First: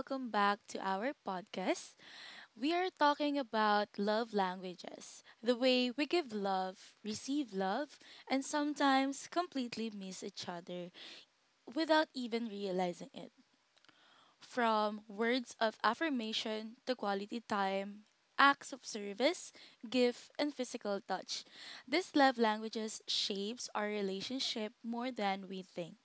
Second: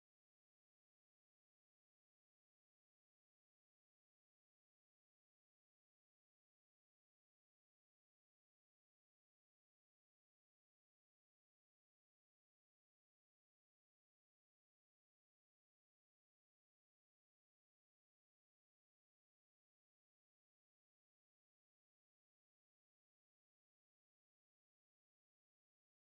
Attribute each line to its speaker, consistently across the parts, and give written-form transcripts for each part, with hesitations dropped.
Speaker 1: welcome back to our podcast. We are talking about love languages, the way we give love, receive love, and sometimes completely miss each other without even realizing it. From words of affirmation to quality time, acts of service, gift, and physical touch. These love languages shapes our relationship more than we think.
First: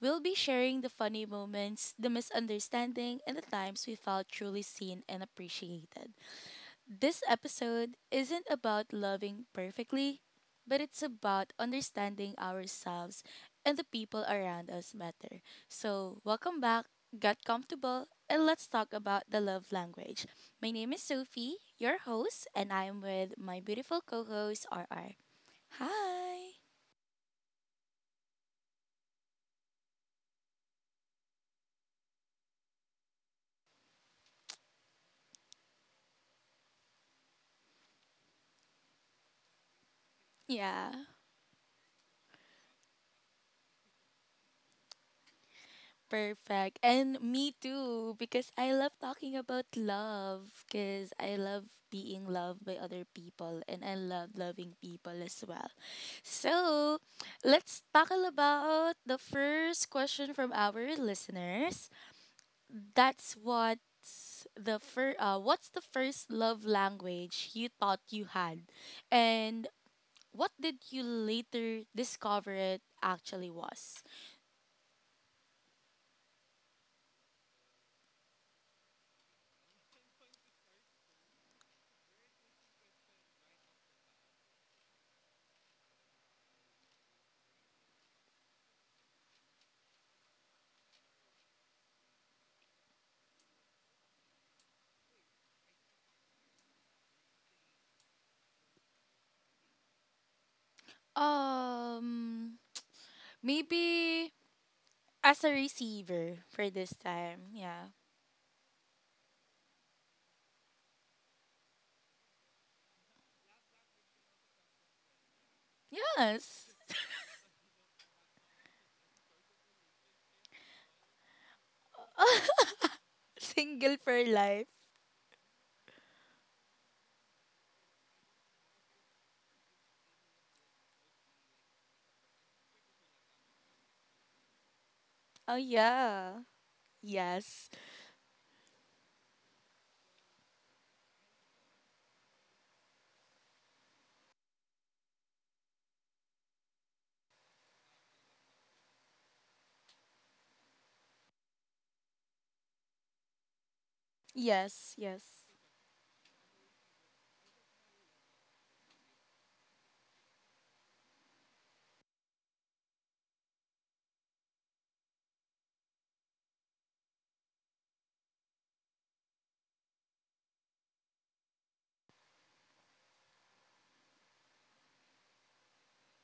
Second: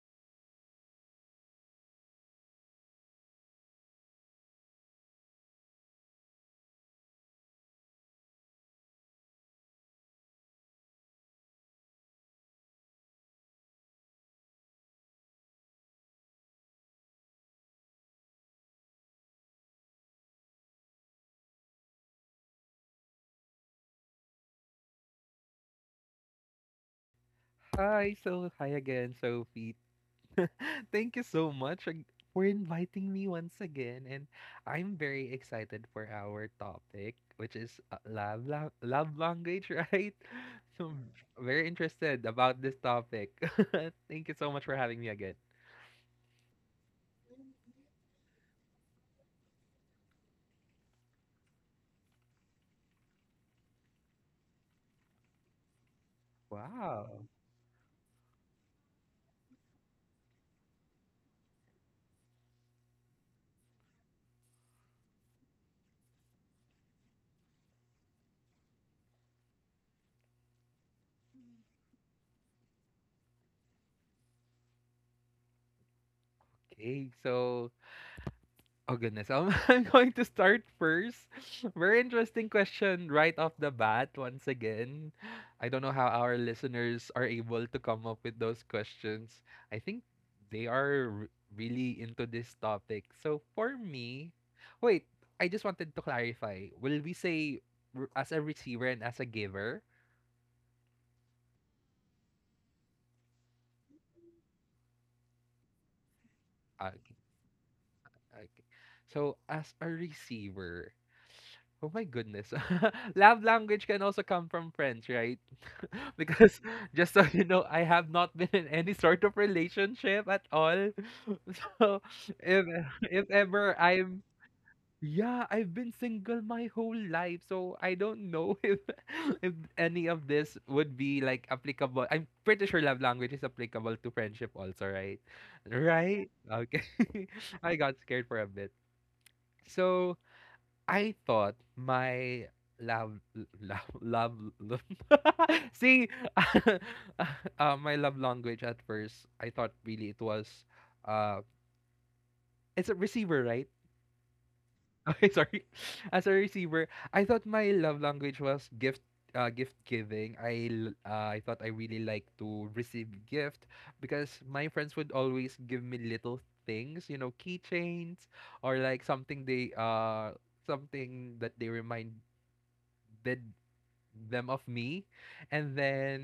Speaker 1: We'll be sharing the funny moments, the misunderstanding, and the times we felt truly seen and appreciated. This episode isn't about loving perfectly, but it's about understanding ourselves and the people around us better. So, welcome back, get comfortable, and let's talk about the love language. My name is Sophie, your host, and I'm with my beautiful co host, RR. Hi!
Speaker 2: Hi, so hi again, Sophie. Thank you so much for inviting me once again, and I'm very excited for our topic, which is love language, right? So
Speaker 1: Yeah.
Speaker 2: I'm very interested about this topic. Thank you so much for having me again.
Speaker 1: Perfect. And me too, because I love talking about love, because I love being loved by other people and I love loving people as well. So
Speaker 2: Wow.
Speaker 1: let's tackle about the first question from our listeners. That's what's the first love language you thought you had? And what did you later discover it actually was?
Speaker 2: Okay, so, oh goodness. I'm going to start first. Very interesting question right off the bat once again. I don't know how our listeners are able to come up with those questions. I think they are really into this topic. So for me, wait, I just wanted to clarify. Will we say as a receiver and as a giver?
Speaker 1: Um maybe as a receiver for
Speaker 2: Ah,
Speaker 1: this
Speaker 2: okay,
Speaker 1: time. Yeah.
Speaker 2: okay. So as a receiver, oh my goodness. Love language can also come from friends, right? Because
Speaker 1: Yes.
Speaker 2: just so you know, I have not been in any sort of relationship at all. So if if ever
Speaker 1: Single
Speaker 2: I'm
Speaker 1: for life.
Speaker 2: yeah, I've been single my whole life, so I don't know if any of this would be like applicable. I'm pretty sure love language is applicable to friendship also, right?
Speaker 1: Oh
Speaker 2: Right?
Speaker 1: yeah.
Speaker 2: Okay.
Speaker 1: Yes.
Speaker 2: I got scared for a bit. So, I thought my love l- love love see my love language at first I thought really it was uh it's a receiver, right?
Speaker 1: Yes. Yes.
Speaker 2: Okay, sorry, as a receiver, I thought my love language was gift giving. I thought I really like to receive gift, because my friends would always give me little things, keychains, or like something they something that they remind did them of me. And then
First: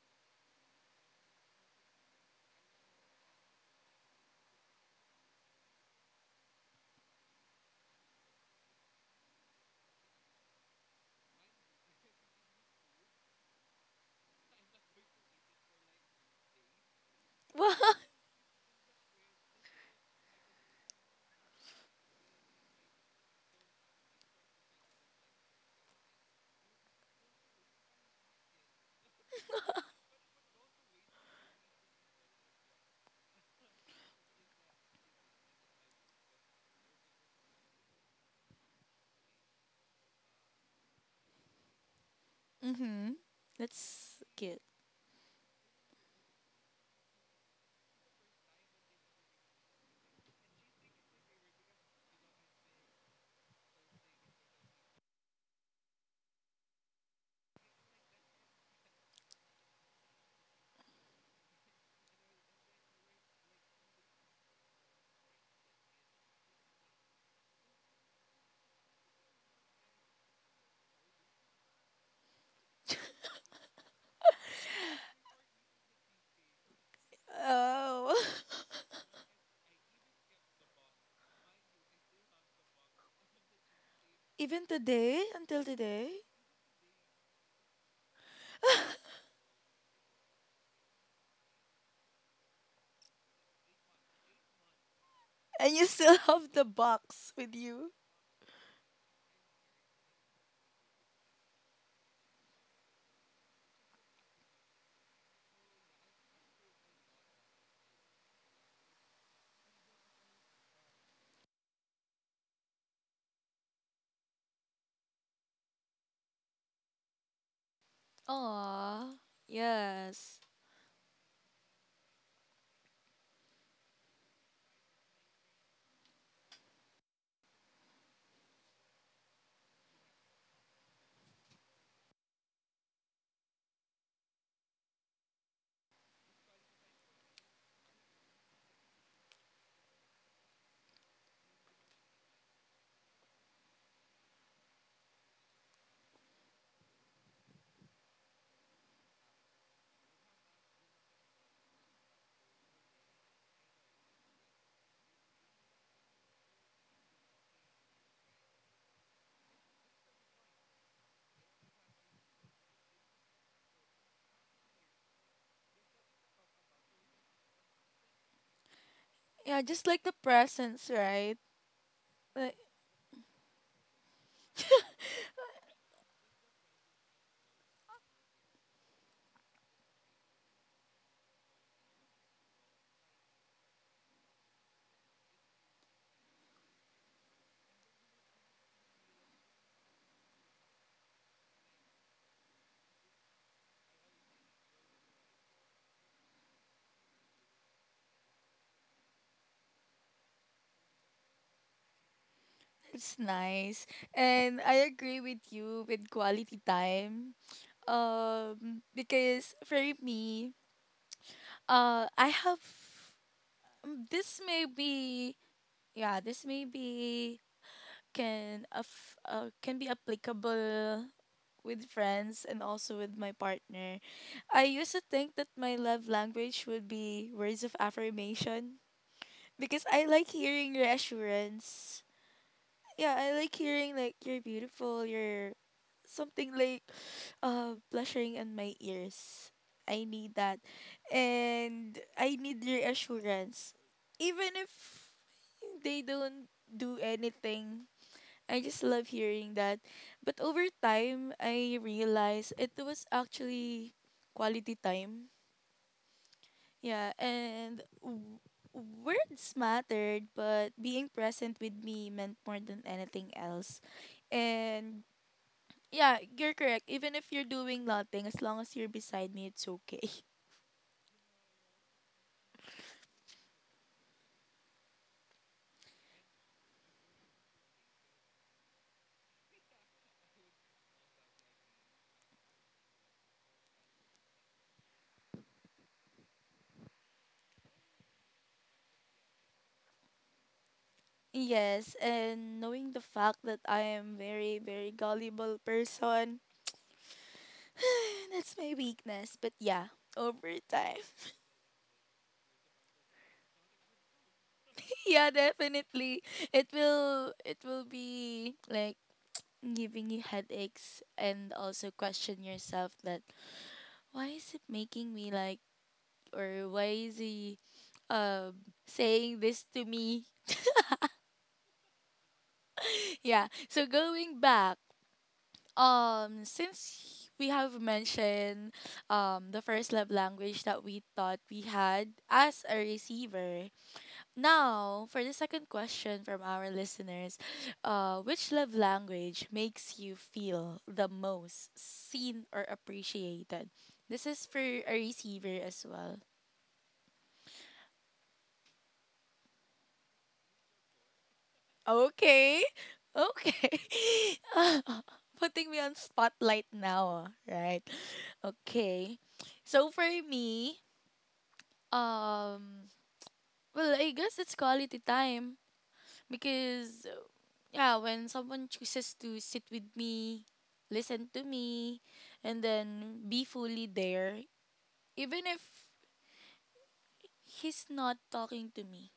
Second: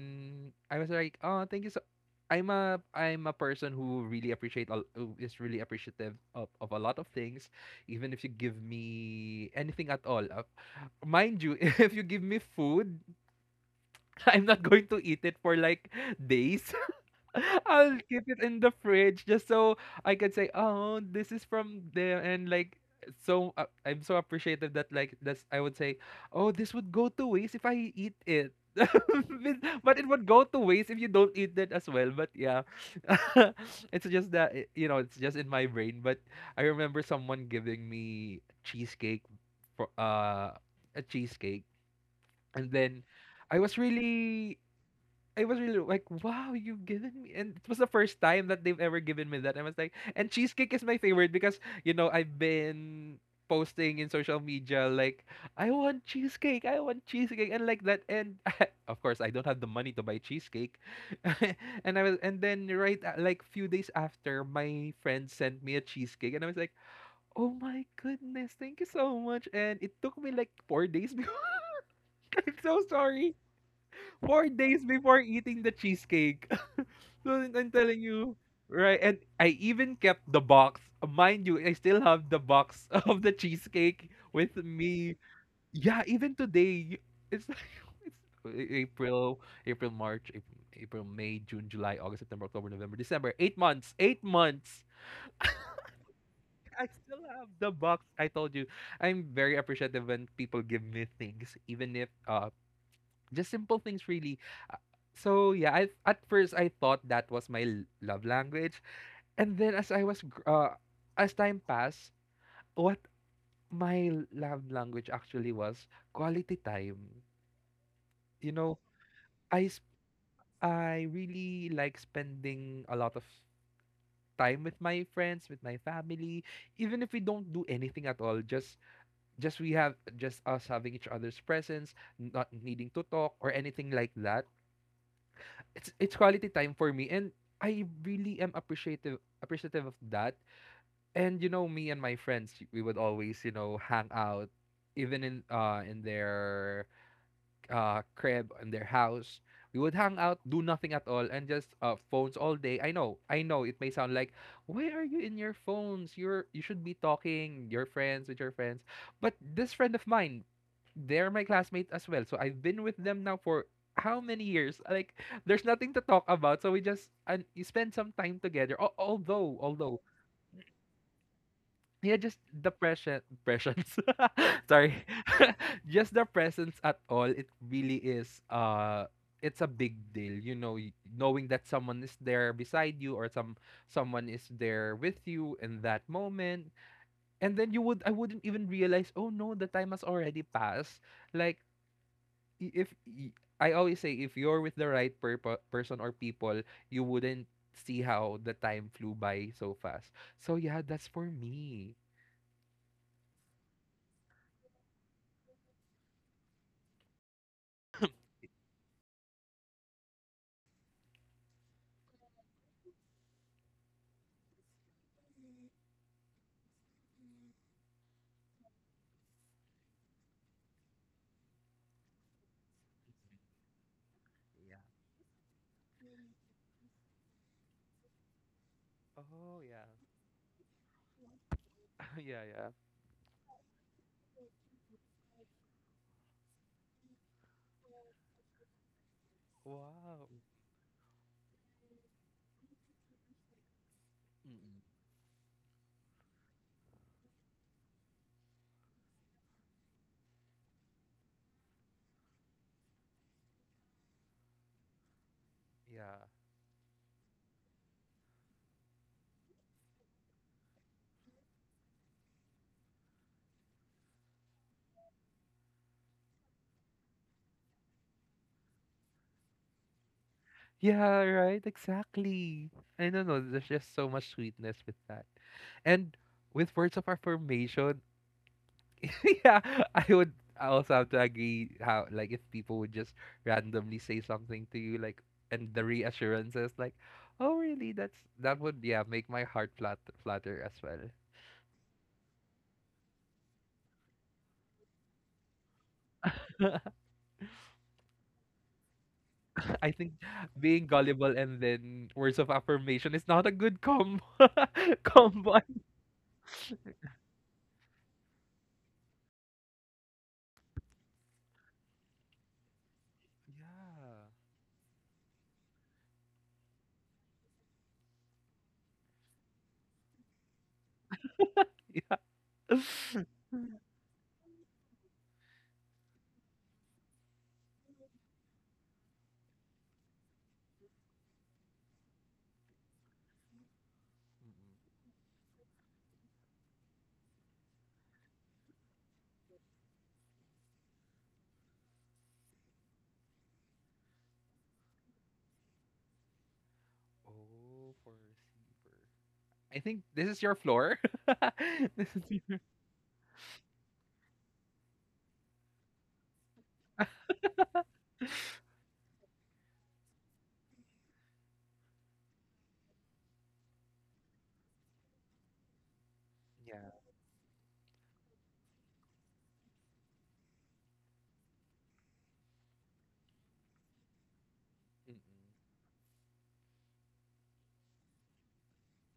Speaker 2: I was like, "Oh, thank you so, I'm a person who really who is really appreciative of a lot of things, even if you give me anything at all." Mind you, if you give me food, I'm not going to eat it for like days.
Speaker 1: Wow.
Speaker 2: I'll keep it in the fridge just so I can say, "Oh, this is from there," and like so I'm so appreciative that, like, that's, I would say, "Oh, this would go to waste if I eat it." But it would go to waste if you don't eat that as well. But yeah, it's just that, it's just in my brain. But I remember someone giving me cheesecake for a cheesecake, and then
Speaker 1: Mm-hmm.
Speaker 2: I was
Speaker 1: That's
Speaker 2: really
Speaker 1: good.
Speaker 2: I was really like, wow, you've given me, and it was the first time that they've ever given me that. I was like, and cheesecake is my favorite, because I've been posting in social media like, I want cheesecake, and like that. And of course, I don't have the money to buy cheesecake, and then like few days after, my friend sent me a cheesecake, and I was like, oh my goodness, thank you so much. And it took me like 4 days before. I'm so sorry. 4 days before eating the cheesecake. So I'm telling
Speaker 1: Oh.
Speaker 2: you, right? And I even kept the box. Mind you, I still have the box of the cheesecake with
Speaker 1: Even
Speaker 2: me.
Speaker 1: today, until
Speaker 2: Yeah,
Speaker 1: today.
Speaker 2: even today, it's like it's April, April, March, April, April, May, June, July, August, September, October, November, December. 8 months. 8 months.
Speaker 1: And you still have the
Speaker 2: I still
Speaker 1: box
Speaker 2: have
Speaker 1: with
Speaker 2: the
Speaker 1: you.
Speaker 2: box. I told you, I'm very appreciative when people give me things, even if just simple things, really. Uh, So yeah, I at first I thought that was my love language, and then as I was gr- as time passed, what my love language actually was quality time. You know,
Speaker 1: Aw.
Speaker 2: I sp-
Speaker 1: Yes.
Speaker 2: I really like spending a lot of time with my friends, with my family, even if we don't do anything at all, just we have just us having each other's presence, not needing to talk or anything like that. It's quality time for me, and I really am appreciative of that. And, me and my friends, we would always hang out, even in their crib, in their house. We would hang out, do nothing at all, and just phones all day. I know it may sound like, why are you in your phones, you should be talking your friends with your friends. But this friend of mine, they're my classmates as well, so I've been with them now for how many years, like, there's nothing to talk about, so we just, and you spend some time together. Al although
Speaker 1: Yeah, just
Speaker 2: although
Speaker 1: like the presents, right?
Speaker 2: yeah, just
Speaker 1: Like,
Speaker 2: the present presence. Sorry. Just the presence at all, it really is it's a big deal, knowing that someone is there beside you, or someone is there with you in that moment. And then you would I wouldn't even realize, "Oh no, the time has already passed." Like, I- if y- I always say, if you're with the right person or people, you wouldn't see how the time flew by so fast. So yeah, that's for me.
Speaker 1: it's nice. And I agree with you with quality time. Because for me, I have, this may be, yeah, this may be, can be applicable with friends and also with my partner. I used to think that my love language would be words of affirmation,
Speaker 2: Oh
Speaker 1: because
Speaker 2: yeah.
Speaker 1: I like hearing reassurance.
Speaker 2: Yeah, yeah.
Speaker 1: Yeah, I like hearing like, you're beautiful, you're something like blushing in my ears. I
Speaker 2: Wow.
Speaker 1: need that. And I need reassurance. Even
Speaker 2: Mm-mm.
Speaker 1: if they don't do anything, I just love hearing that. But over time, I realized it was actually quality time.
Speaker 2: Yeah.
Speaker 1: Yeah, and words mattered, but being present with me meant more than anything else. And yeah, you're correct. Even if you're doing nothing, as long as you're beside me, it's okay.
Speaker 2: Yeah, right, exactly. I don't know, there's just so much sweetness with that. And with words of affirmation, yeah, I would I also have to agree how, like, if people would just randomly say something to you, like, and the reassurances like, oh really, that would, yeah, make my heart flat flutter as well.
Speaker 1: Yes, and knowing the fact that I am very, very gullible person, that's my weakness. But yeah,
Speaker 2: I think
Speaker 1: over
Speaker 2: being
Speaker 1: time,
Speaker 2: gullible and then words of affirmation is not a good combo.
Speaker 1: yeah,
Speaker 2: Combo.
Speaker 1: definitely. It will be like giving you headaches and also question yourself that, why is it making me like, or why is he saying this to me?
Speaker 2: Yeah. Yeah. Mm-mm.
Speaker 1: Yeah. So going back, since we have mentioned the first love language that we thought we had as a receiver, now for the second question from our listeners, which love language makes you feel the most seen or appreciated? This is for a receiver as well.
Speaker 2: Oh, for receiver. I think this is your floor. This is your-
Speaker 1: Okay, okay, putting me on spotlight now, ah, right? Okay. So for me, Um, well, I guess it's quality time,
Speaker 2: Yeah.
Speaker 1: because yeah, when someone chooses to sit with me, listen to me, and then be fully there,
Speaker 2: Mm-mm.
Speaker 1: even if he's not talking to me.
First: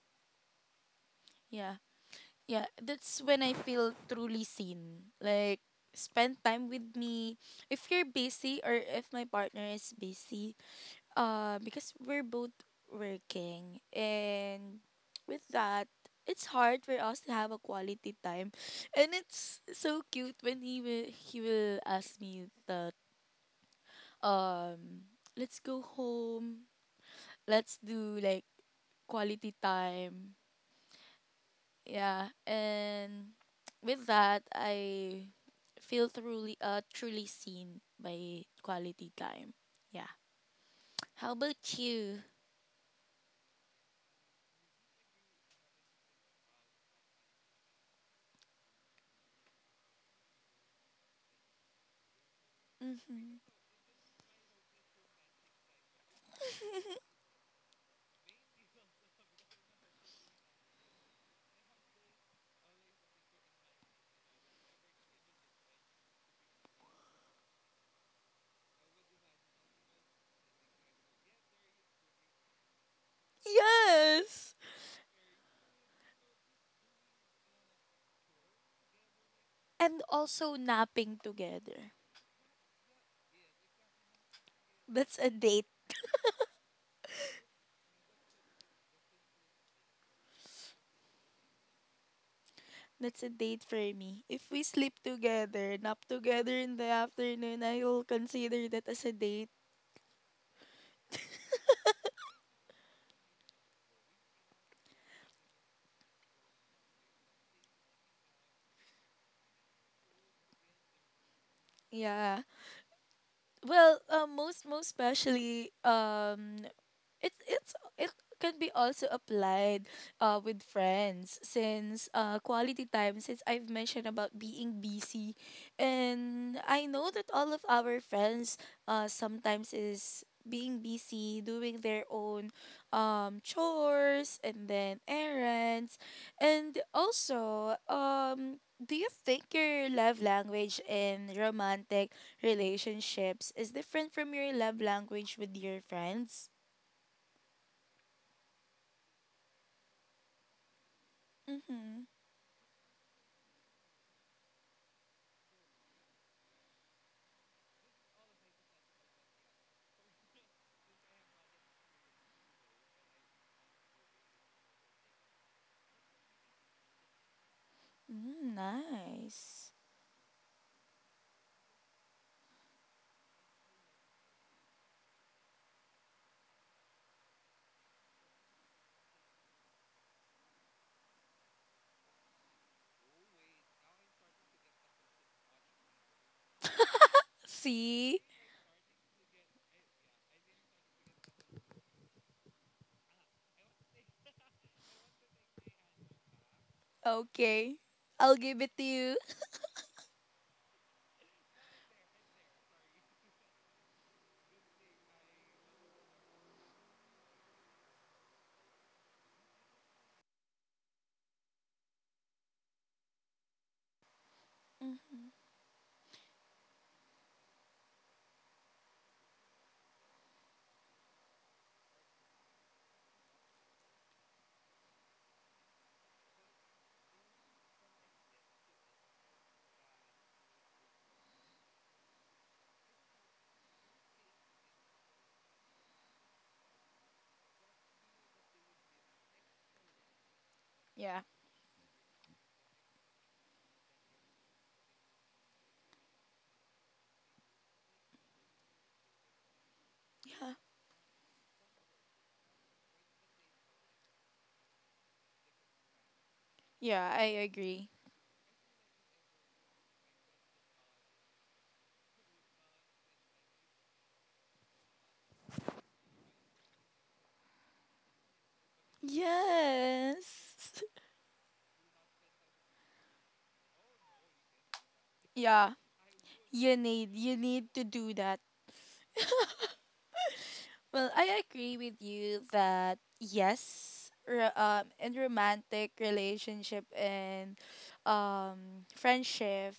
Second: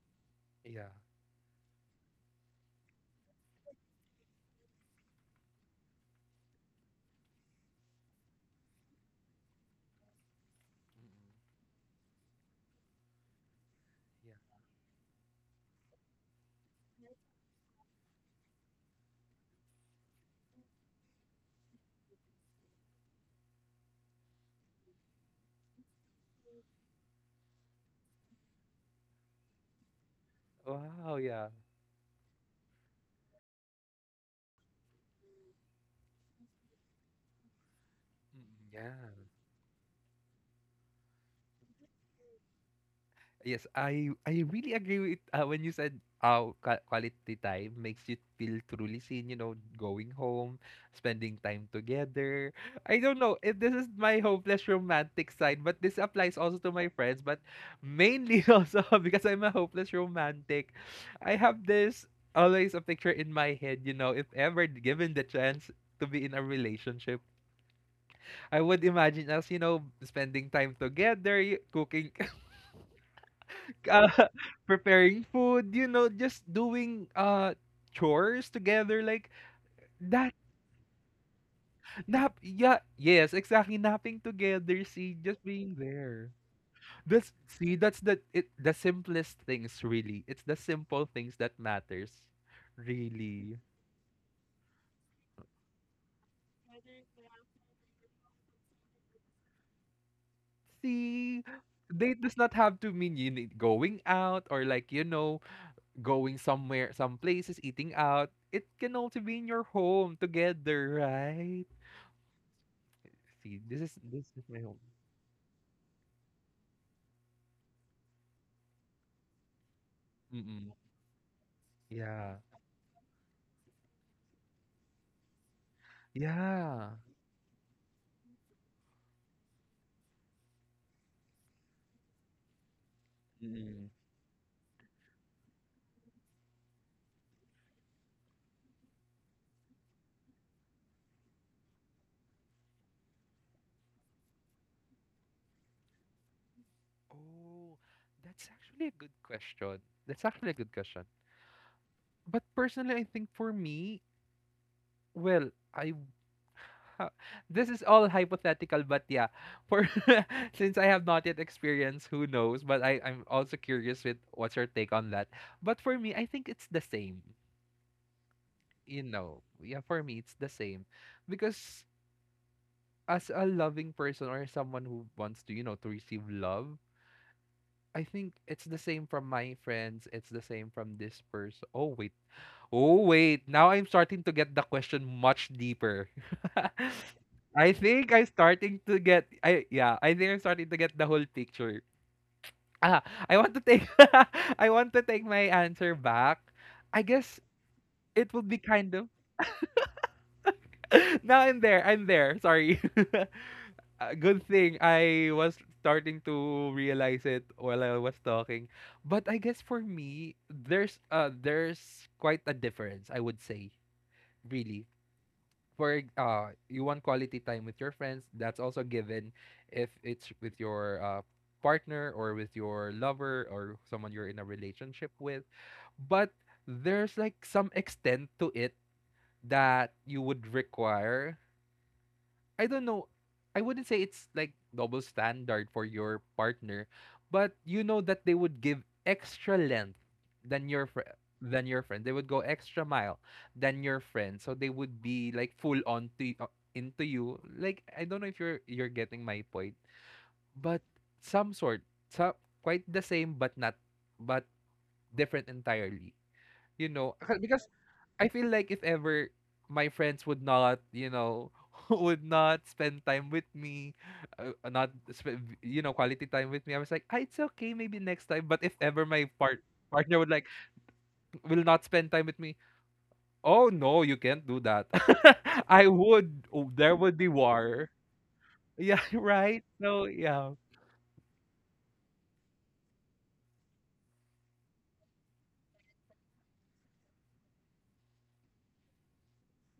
Speaker 2: Yeah.
Speaker 1: Yeah. Yeah, that's when I feel truly seen. Like, spend time with me. If you're busy or if my partner is busy,
Speaker 2: Mm-mm.
Speaker 1: because we're both working,
Speaker 2: Yeah.
Speaker 1: and with that it's hard for us to have a quality time. And it's so cute when he will ask me that, um let's go home, let's do like quality time.
Speaker 2: Wow. Yeah.
Speaker 1: Yeah, and with that I feel truly, truly seen by
Speaker 2: Mm-mm. Yeah.
Speaker 1: quality time. Yeah, how about you?
Speaker 2: Yes, I really agree with, when you said, quality time makes you feel truly seen, going home, spending time together. I don't know
Speaker 1: Mm-hmm.
Speaker 2: if this is my hopeless romantic side, but this applies also to my friends, but mainly also because I'm a hopeless romantic. I have this, always a picture in my head, you know, if ever given the chance to be in a relationship, I would imagine us, spending time together, cooking uh,
Speaker 1: Yes.
Speaker 2: preparing food, you know, just doing chores together, like
Speaker 1: And
Speaker 2: that
Speaker 1: also napping together.
Speaker 2: nap yeah, yes, exactly, napping together. See,
Speaker 1: That's a
Speaker 2: just
Speaker 1: date.
Speaker 2: being there, that's the simplest things, really. It's the simple things that matters,
Speaker 1: That's a
Speaker 2: really.
Speaker 1: date for me. If we sleep together, nap together in the afternoon, I will consider that as a date.
Speaker 2: See, date does not have to mean you need going out, or, like, going somewhere, some places, eating out. It can also be in your home together, right?
Speaker 1: Yeah.
Speaker 2: See, this is
Speaker 1: Well,
Speaker 2: my
Speaker 1: most
Speaker 2: home.
Speaker 1: most especially, it can be also applied with
Speaker 2: Mm-mm.
Speaker 1: friends, since
Speaker 2: Yeah.
Speaker 1: quality time, since I've mentioned about being busy. And I
Speaker 2: Yeah.
Speaker 1: know that all of our friends sometimes is being busy doing their own
Speaker 2: Mm-mm.
Speaker 1: chores and then errands. And also, do you think your love language in romantic relationships is different from your love language with your friends?
Speaker 2: Oh, that's actually a good question. That's actually a good question.
Speaker 1: Mhm.
Speaker 2: But personally, I think for me, well, ha- this is all hypothetical, but yeah, for since I have not yet experienced, who knows? But I'm also curious with what's your take on that. But for me, I think it's the same.
Speaker 1: Mm,
Speaker 2: You know,
Speaker 1: nice.
Speaker 2: yeah, for me it's the same, because as a loving person, or someone who wants to, to receive love, I think it's the same from my friends. It's the same from this person. Oh, wait. Oh, wait. Now I'm starting to get the question much deeper. I think
Speaker 1: See?
Speaker 2: I'm starting to get, I yeah, I think I'm starting to get the whole picture. Ah, I want to take I want to take my answer back. I guess
Speaker 1: Okay.
Speaker 2: it
Speaker 1: I'll
Speaker 2: would be
Speaker 1: give it to
Speaker 2: kind of,
Speaker 1: you.
Speaker 2: now I'm there. I'm there. Sorry. Good thing I was starting to realize it while I was talking. But I guess for me, there's quite a difference, I would say, really.
Speaker 1: Mm,
Speaker 2: For you want quality time with your friends, that's also given, if it's with your partner, or with your lover, or someone you're in a relationship with. But there's, like, some extent to it that you would require, I don't know. I wouldn't say it's, like, double standard for your partner, but you know that they would give extra length than
Speaker 1: yeah.
Speaker 2: than your friend. They would go extra mile than your friend. So they would be, like, full on into you. Like I don't know if you're getting my point,
Speaker 1: Yeah.
Speaker 2: but some sort, so quite the same but not but different entirely
Speaker 1: Yeah, I
Speaker 2: because
Speaker 1: agree.
Speaker 2: I feel like if ever my friends would not you know would not spend time with me, not spend quality time with me. I was like, it's okay, maybe next time. But if ever my partner would like
Speaker 1: Yes.
Speaker 2: will not spend time with me, oh no, you can't do that.
Speaker 1: Yeah, you
Speaker 2: There
Speaker 1: need
Speaker 2: would be
Speaker 1: you need to
Speaker 2: war.
Speaker 1: do that.
Speaker 2: Yeah. Right, so yeah.
Speaker 1: Well, I agree with you that yes, in romantic relationship and friendship,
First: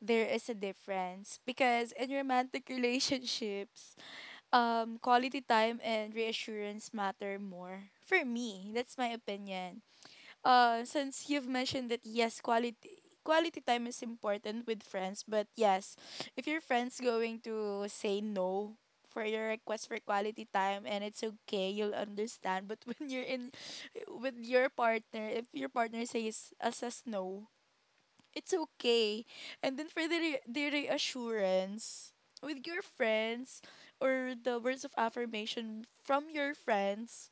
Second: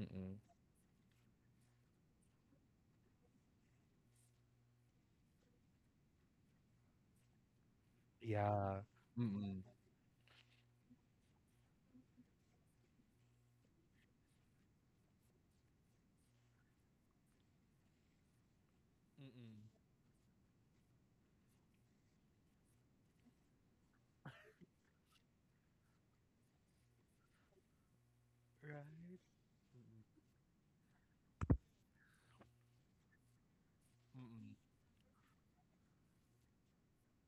Speaker 1: there is a difference, because in romantic relationships, quality time and reassurance matter more for me.
Speaker 2: Yeah.
Speaker 1: That's my
Speaker 2: Mm-mm.
Speaker 1: opinion. Since you've mentioned that, yes, quality time is important with friends, but yes, if your friends going to say no for your
Speaker 2: Mm-mm.
Speaker 1: request for quality time, and it's okay, you'll understand. But when you're in with your partner, if your partner says no, it's
Speaker 2: Right.
Speaker 1: okay. And then for
Speaker 2: Mm-mm.
Speaker 1: the reassurance with your friends, or the
Speaker 2: Mm-mm.
Speaker 1: words of affirmation from your friends,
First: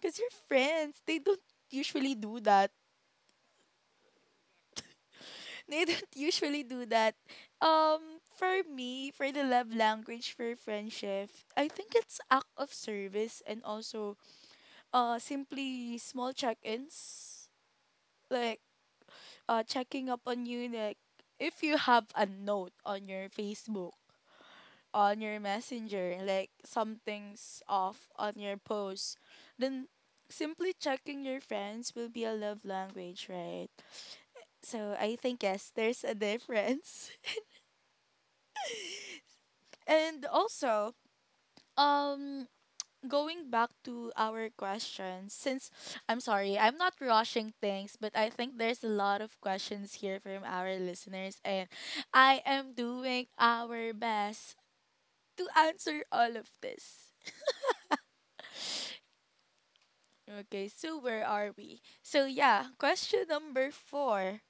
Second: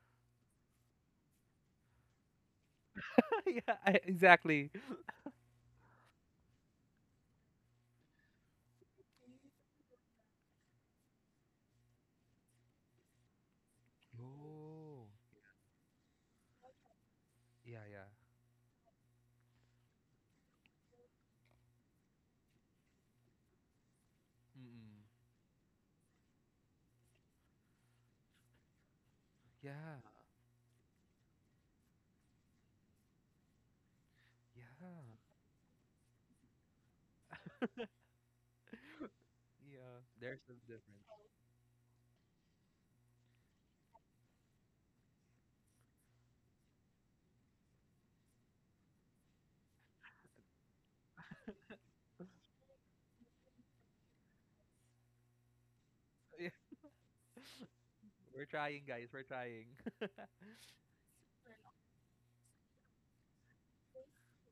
Speaker 1: because your friends, they don't usually do that.
Speaker 2: Yeah. Exactly.
Speaker 1: They don't usually do that. For me, for the love language for friendship, I think it's act of service, and also
Speaker 2: Oh.
Speaker 1: simply small check-ins,
Speaker 2: Yeah, yeah.
Speaker 1: like checking up on you, like if you have a note on your Facebook,
Speaker 2: Mm-mm.
Speaker 1: on your messenger, like something's off on your post, then
Speaker 2: Yeah.
Speaker 1: simply checking your friends will be a love language, right?
Speaker 2: Yeah.
Speaker 1: So I think yes, there's a difference.
Speaker 2: Yeah.
Speaker 1: And
Speaker 2: There's some
Speaker 1: also,
Speaker 2: difference.
Speaker 1: um going back to our questions, since, I'm sorry, I'm not rushing things, but I think there's a lot of questions here from our listeners and I am doing our best to answer all
Speaker 2: Yeah.
Speaker 1: of this.
Speaker 2: We're trying, guys. We're trying.
Speaker 1: Okay, so where are we? So yeah, question number four.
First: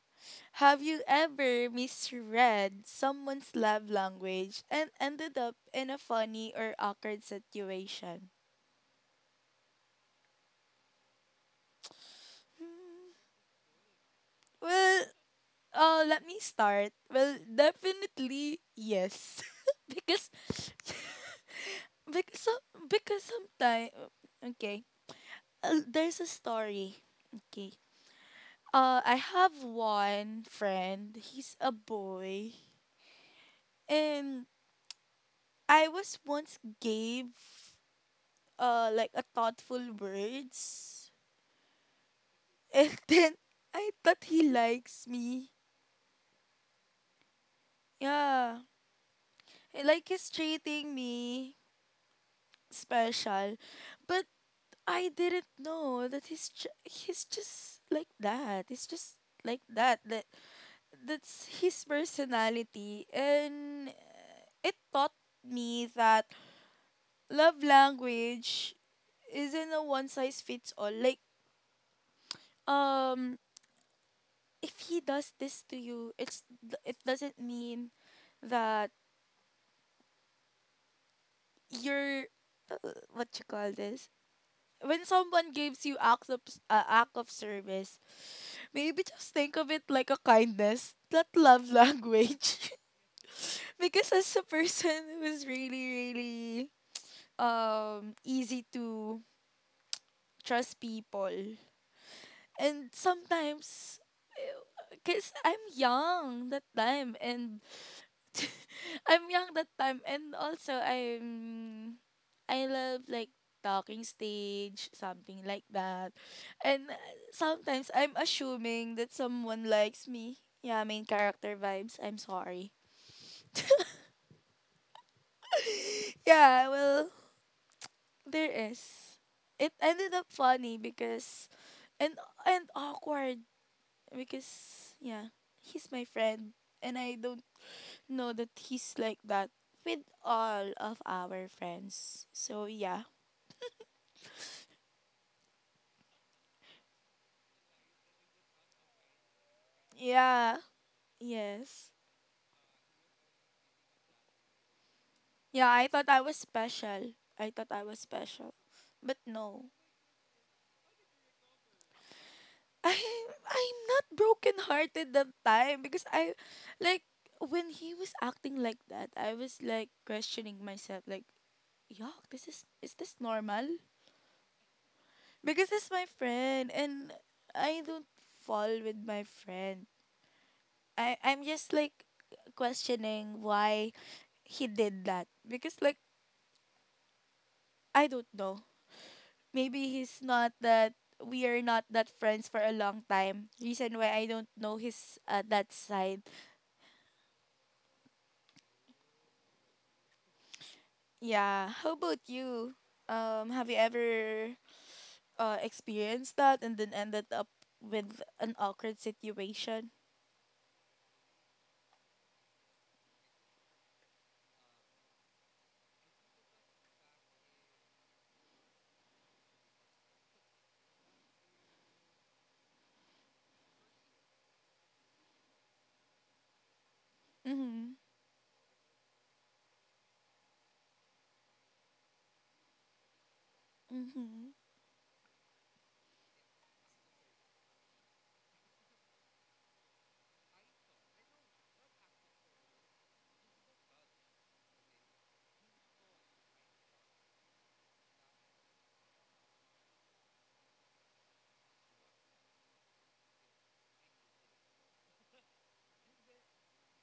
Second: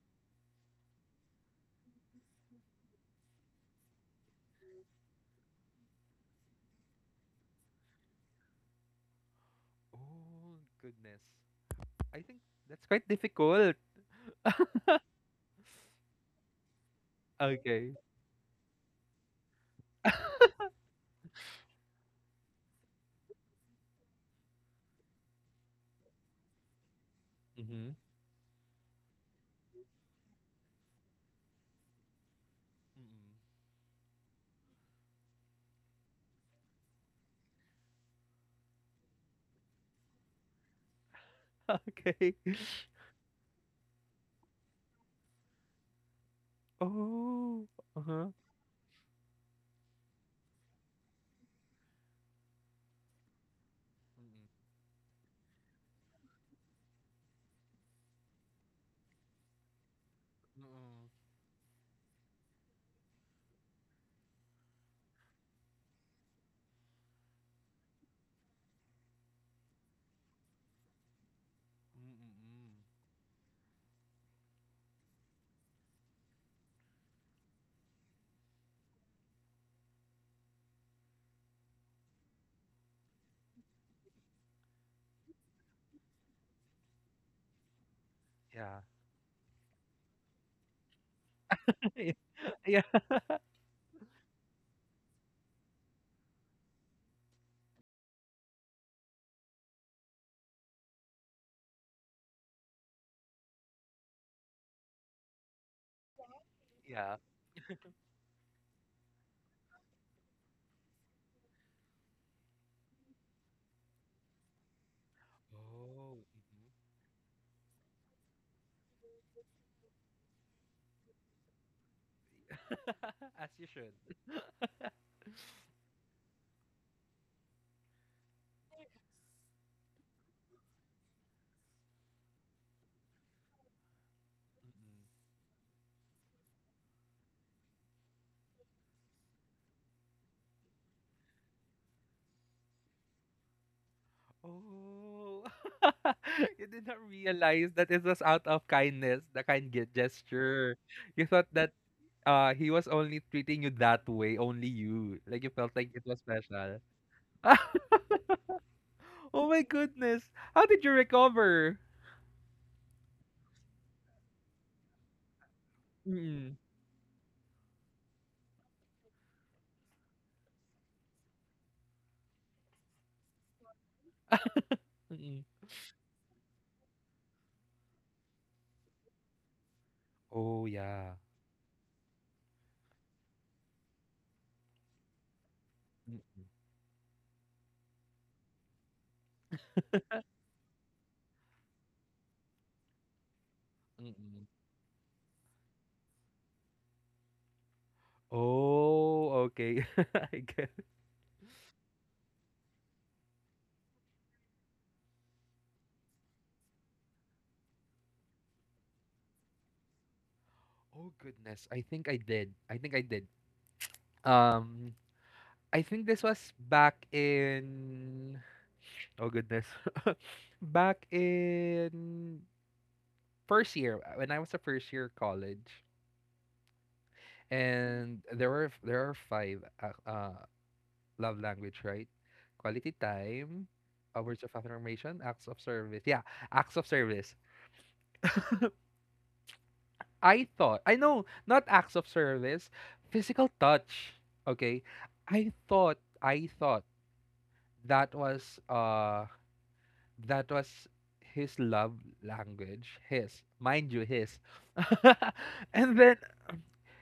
Speaker 1: Have you ever misread someone's love language and ended up in a funny or awkward situation?
Speaker 2: Oh, goodness. I think that's quite difficult.
Speaker 1: Well, let me start. Well,
Speaker 2: Okay.
Speaker 1: definitely yes. because because some because sometimes, okay, there's a story. Okay,
Speaker 2: Mm-hmm.
Speaker 1: I have one friend, he's a boy.
Speaker 2: Mm-mm.
Speaker 1: And I was once gave like a thoughtful words,
Speaker 2: Okay.
Speaker 1: and then I thought he likes me.
Speaker 2: Oh. Uh-huh.
Speaker 1: Yeah. Like he's treating me special. But
Speaker 2: Mm-mm.
Speaker 1: I didn't know that he's just like that. He's just like that. That
Speaker 2: No.
Speaker 1: that's his personality, and it taught me that love language isn't a one size fits all. Like,
Speaker 2: Mm-mm.
Speaker 1: um if he does this to you, it doesn't mean that you're, what you call this. When someone gives you act of service,
Speaker 2: Yeah.
Speaker 1: maybe just think of it like a kindness, not love language.
Speaker 2: Yeah. Yeah.
Speaker 1: Because as a person who's really, really easy to trust people, and sometimes because I'm young that time,
Speaker 2: Yeah.
Speaker 1: and I'm young that time, and also I love like talking stage something like that.
Speaker 2: Oh. Mm-mm.
Speaker 1: And sometimes I'm assuming that someone likes me. Yeah, main character vibes, I'm sorry.
Speaker 2: As you should.
Speaker 1: Yeah, well, there is it ended up funny, because and and awkward, because
Speaker 2: Mm-mm.
Speaker 1: yeah, he's my friend, and I don't know that he's like that with all of our friends. So yeah.
Speaker 2: Oh, you did not realize that it was out of kindness, the kind ge-
Speaker 1: Yeah.
Speaker 2: gesture. You thought that
Speaker 1: Yes.
Speaker 2: he was only treating you that way, only you. Like you
Speaker 1: Yeah,
Speaker 2: felt
Speaker 1: I
Speaker 2: like it
Speaker 1: thought I
Speaker 2: was
Speaker 1: was
Speaker 2: special.
Speaker 1: special. I thought I was special. But
Speaker 2: Oh my
Speaker 1: no.
Speaker 2: goodness. How did you recover?
Speaker 1: I I'm not broken hearted that time, because I,
Speaker 2: Mm-mm.
Speaker 1: like when he was acting like that, I was like questioning myself like, "Yuck, this is this normal?"
Speaker 2: Mm-mm.
Speaker 1: Because he's my friend and I don't fall with my friend.
Speaker 2: Oh
Speaker 1: I
Speaker 2: yeah.
Speaker 1: I'm just like questioning why he did that, because like
Speaker 2: Mm-mm.
Speaker 1: I don't know. Maybe he's not that, we are not that friends for a long time. Reason why I
Speaker 2: Mm-mm.
Speaker 1: don't know his that side.
Speaker 2: Oh, okay. I get.
Speaker 1: Yeah. How about you? Have you ever experienced that and then ended up with an awkward situation?
Speaker 2: Oh goodness. I think I did. I think I did. Um I think this was back in, oh goodness, back in first year, when I was a first year college.
Speaker 1: Mhm.
Speaker 2: And there are five love language, right? Quality time, words of
Speaker 1: Mhm.
Speaker 2: affirmation, acts of service. Yeah, acts of service. I thought I know, not acts of service, physical touch. Okay. I thought that was uh that was his love language. His, mind you, his and then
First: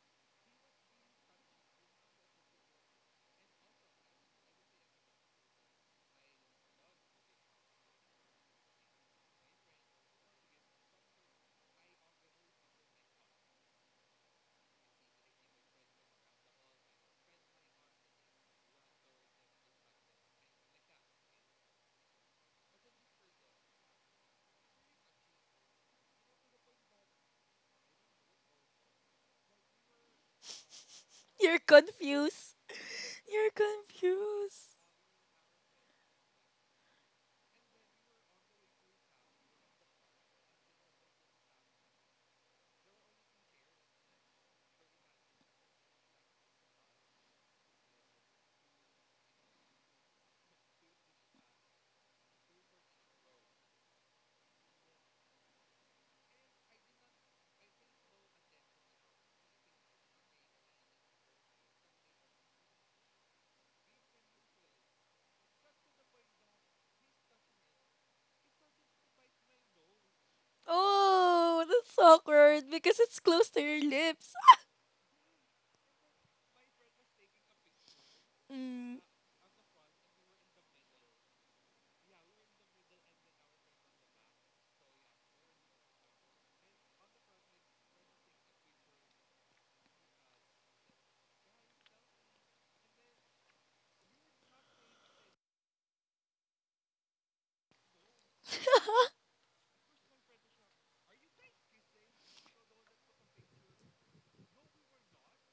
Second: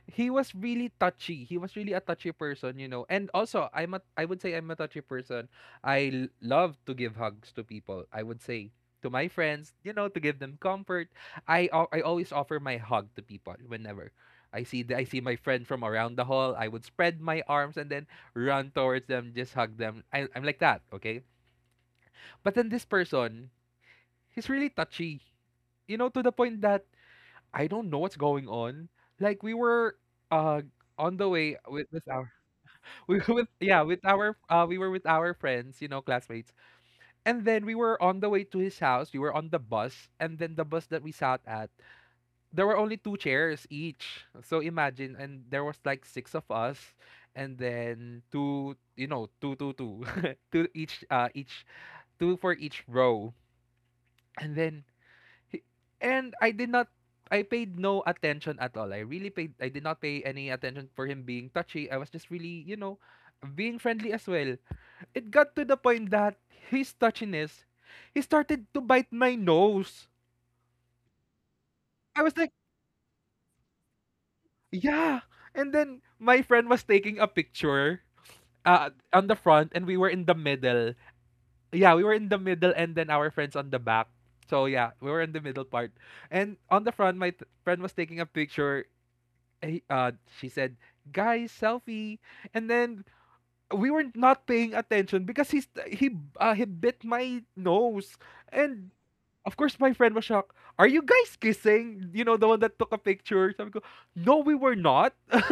Speaker 2: he was really touchy he was really a touchy person, you know. And also, I would say I'm a touchy person. I love to give hugs to people. I would say to my friends, you know, to give them comfort. I always offer my hug to people whenever I see my friend from around the hall. I would spread my arms and then run towards them, just hug them. I'm like that, okay? But then this person, he's really touchy. You know, to the point that I don't know what's going on. Like we were uh on the way
Speaker 1: You're
Speaker 2: with our
Speaker 1: confused.
Speaker 2: we were with,
Speaker 1: You're
Speaker 2: yeah, with our uh we
Speaker 1: confused.
Speaker 2: were with our friends, you know, classmates. And then we were on the way to his house. We were on the bus, and then the bus that we sat at, there were only two chairs each. So imagine, and there was like six of us, and then two, two two two two each, each two for each row. And then He- and I did not I paid no attention at all. I really paid I did not pay any attention for him being touchy. I was just really, you know, being friendly as well. It got to the point that his touchiness, he started to bite my nose.
Speaker 1: Oh, that's
Speaker 2: I was like,
Speaker 1: awkward because it's close to your lips.
Speaker 2: yeah. And then my friend was taking a picture,
Speaker 1: Mm.
Speaker 2: on the front, and we were in the middle. Yeah, we were in the middle, and then our friends on the back. So yeah, we were in the middle part. And on the front, my friend was taking a picture. Hey, she said, "Guys, selfie." And then we were not paying attention because he bit my nose. And of course my friend was shocked. Are you guys kissing? You know, the one that took a picture. So I go, "No, we were not." And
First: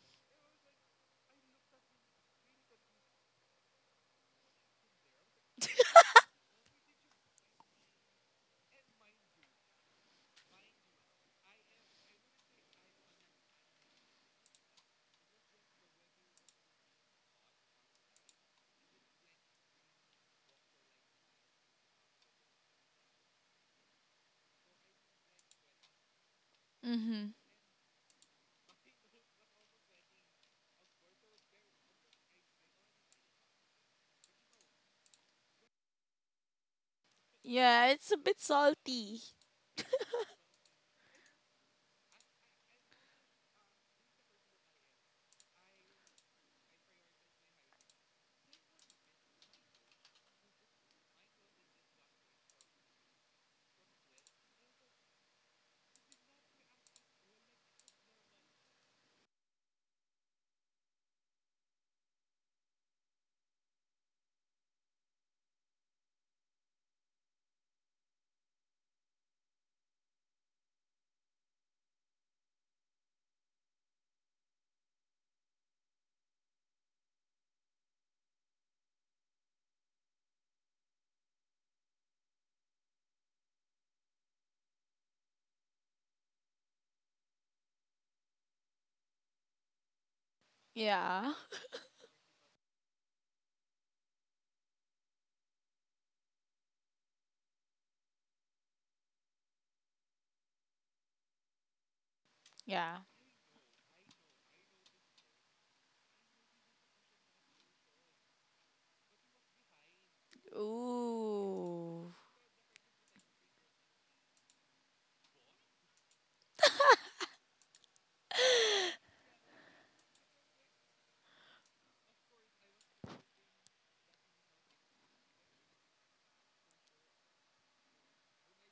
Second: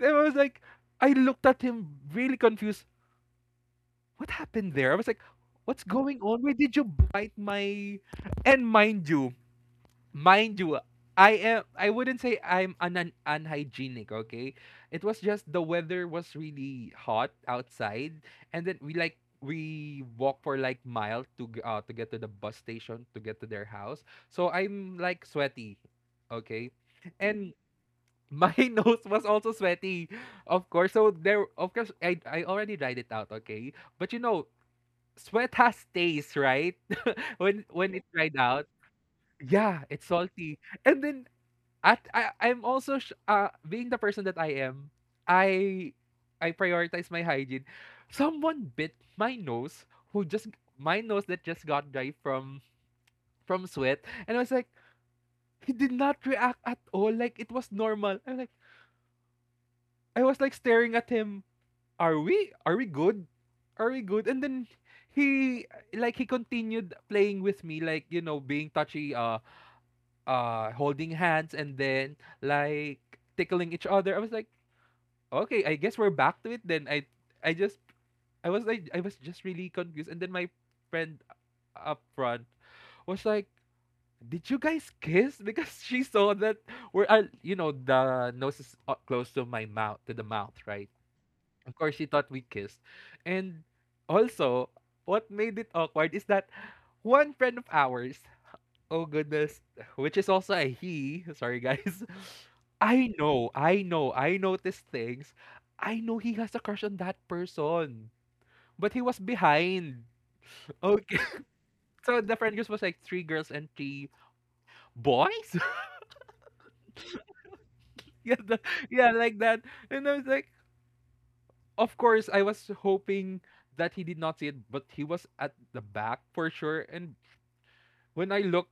Speaker 2: I was like, I looked at him really confused. What happened there? I was like, "What's going on? Why did you bite my?" And mind you, I wouldn't say I'm an, un unhygienic, okay? It was just the weather was really hot outside, and then we walk for like mile to get to the bus station to get to their house. So I'm like sweaty, okay?
Speaker 1: Mm-hmm.
Speaker 2: And my nose was also sweaty, of course. So there, of course, I already dried it out, okay? But you know, sweat has taste, right? When
Speaker 1: Yeah,
Speaker 2: when it
Speaker 1: it's a
Speaker 2: dried
Speaker 1: bit
Speaker 2: out,
Speaker 1: salty.
Speaker 2: yeah, it's salty. And then at I, I'm also sh- being the person that I am, I I prioritize my hygiene. Someone bit my nose, who just my nose that just got dry from sweat, and I was like he did not react at all, like it was normal. I'm like, I was like staring at him. Are we good? Are we good? And then he, he continued playing with me, like you know, being touchy, holding hands, and then like tickling each other. I was like, okay, I guess we're back to it then. I just I was like I was just really confused. And then my friend up front was like, "Did you guys kiss?" because she saw that we're, you know, the nose is, close to the mouth, right?
Speaker 1: Yeah.
Speaker 2: Of course, she thought we kissed. And also, what made it awkward is that one friend of ours, oh goodness, which is also a he. Sorry guys.
Speaker 1: Yeah.
Speaker 2: I know, I know, I noticed things. I know he has a crush on that person. But he was behind. Okay.
Speaker 1: Ooh.
Speaker 2: So the friend group was like three girls and three boys? Yeah, the, yeah, like that. And I was like, of course, I was hoping that he did not see it, but he was at the back for sure. And when I looked,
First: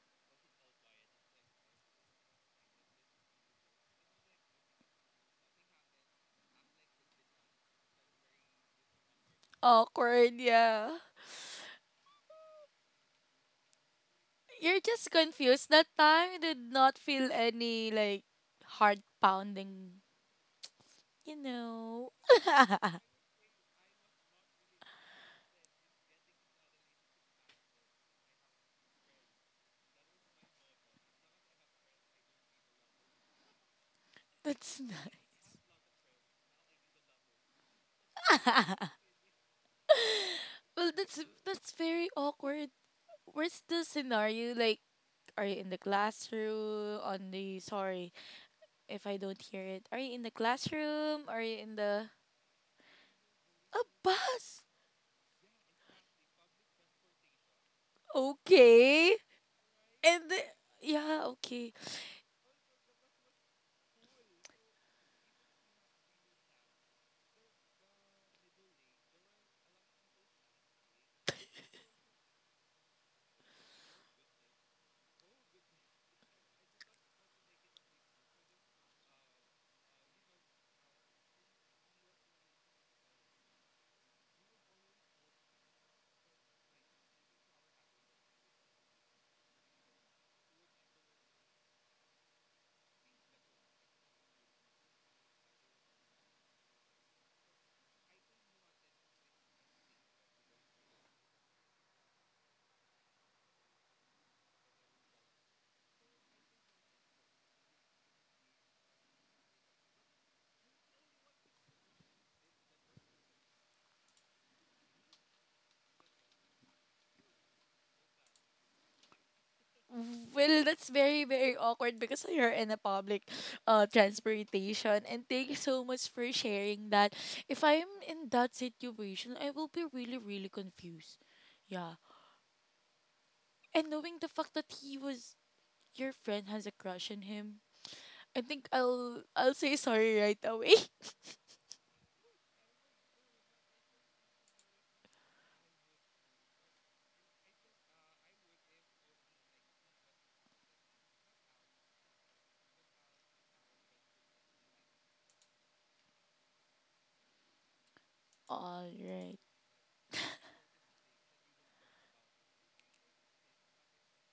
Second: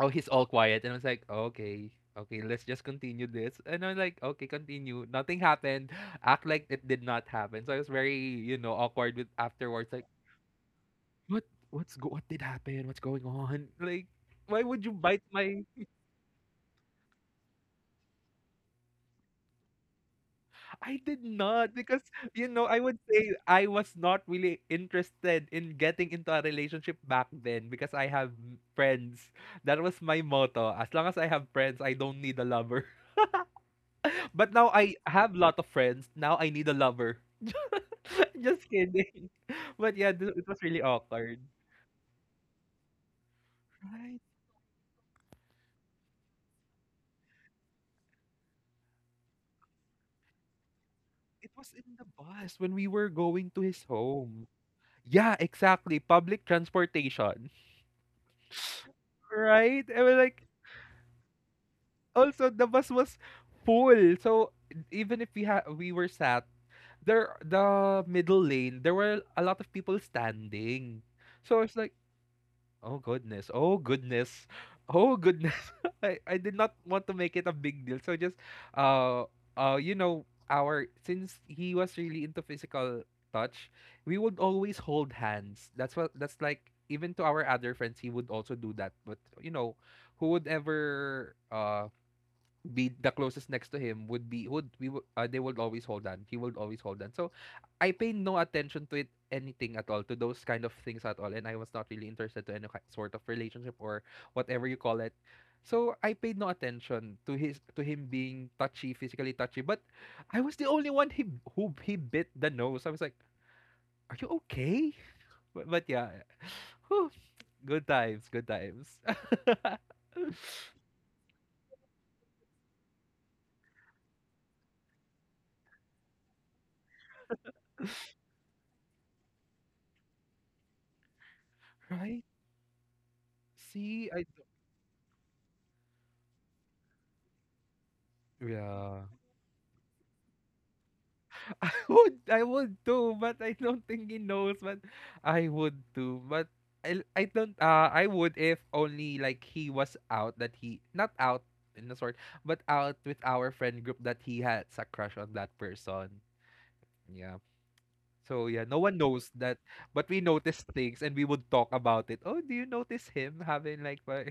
Speaker 2: oh, he's all quiet, and I was like okay, okay let's just continue this. And I'm like okay, continue, nothing happened. Act like it did not happen. So I was very, you know, awkward with afterwards, like
Speaker 1: Awkward, yeah.
Speaker 2: what what did happen, what's going on, like why
Speaker 1: You're
Speaker 2: would you
Speaker 1: just
Speaker 2: bite my?
Speaker 1: confused. That time you did not feel any like heart pounding,
Speaker 2: I did
Speaker 1: you
Speaker 2: not, because
Speaker 1: know.
Speaker 2: you know, I would say I was not really interested in getting into a relationship back then, because I have friends. That was my motto: as long as I have friends, I don't need a lover. But now
Speaker 1: That's
Speaker 2: I
Speaker 1: nice.
Speaker 2: have a lot of friends. Now I need a lover. Just kidding. But yeah, it was really
Speaker 1: Well, that's
Speaker 2: awkward.
Speaker 1: that's very awkward. Where's the
Speaker 2: Right.
Speaker 1: scenario? Like, are you in the classroom on the sorry if I don't hear it. Are you in the classroom? Are
Speaker 2: It
Speaker 1: you
Speaker 2: was
Speaker 1: in
Speaker 2: in
Speaker 1: the
Speaker 2: the bus when we were going to
Speaker 1: a
Speaker 2: his home.
Speaker 1: bus?
Speaker 2: Yeah, exactly. Public transportation.
Speaker 1: Okay.
Speaker 2: Right? I was
Speaker 1: And the,
Speaker 2: like,
Speaker 1: yeah, okay.
Speaker 2: also the bus was full. So even if we were sat there, the middle lane, there were a lot of people standing. So it's like, oh goodness. Oh goodness. Oh goodness. I did not want to make it a big deal. So just uh you know our since he was really into physical touch, we would always hold hands. That's what, that's like, even to our other friends he would also do that. But you know, who would ever be the closest next to him would be would we would they would always hold on he would always hold on. So I pay no attention to it, anything at all, to those kind of things at all. And I was not really interested to any sort of relationship or whatever you call it. So I paid no attention to his to him being touchy, physically touchy. But I was the only one he who he bit the nose. I was like, are you okay? But yeah. Whew, good times, good times.
Speaker 1: Well, that's very, very awkward because you're in a public transportation, and thank you so much for sharing that. If I'm in that situation, I will be really, really confused. Yeah.
Speaker 2: Right?
Speaker 1: And
Speaker 2: see
Speaker 1: knowing
Speaker 2: I
Speaker 1: the fact that he was your friend has a crush on him, I think
Speaker 2: Yeah,
Speaker 1: I'll say sorry right away.
Speaker 2: I would too, but I don't think he knows. But I would too. But I don't, I would, if only like he was out, that he not out in a sort, but out with our friend group, that he had a crush on that person. Yeah. So yeah, no
Speaker 1: All
Speaker 2: one knows
Speaker 1: right.
Speaker 2: that, but we notice things and we would talk about it. Oh, do you notice him having like but?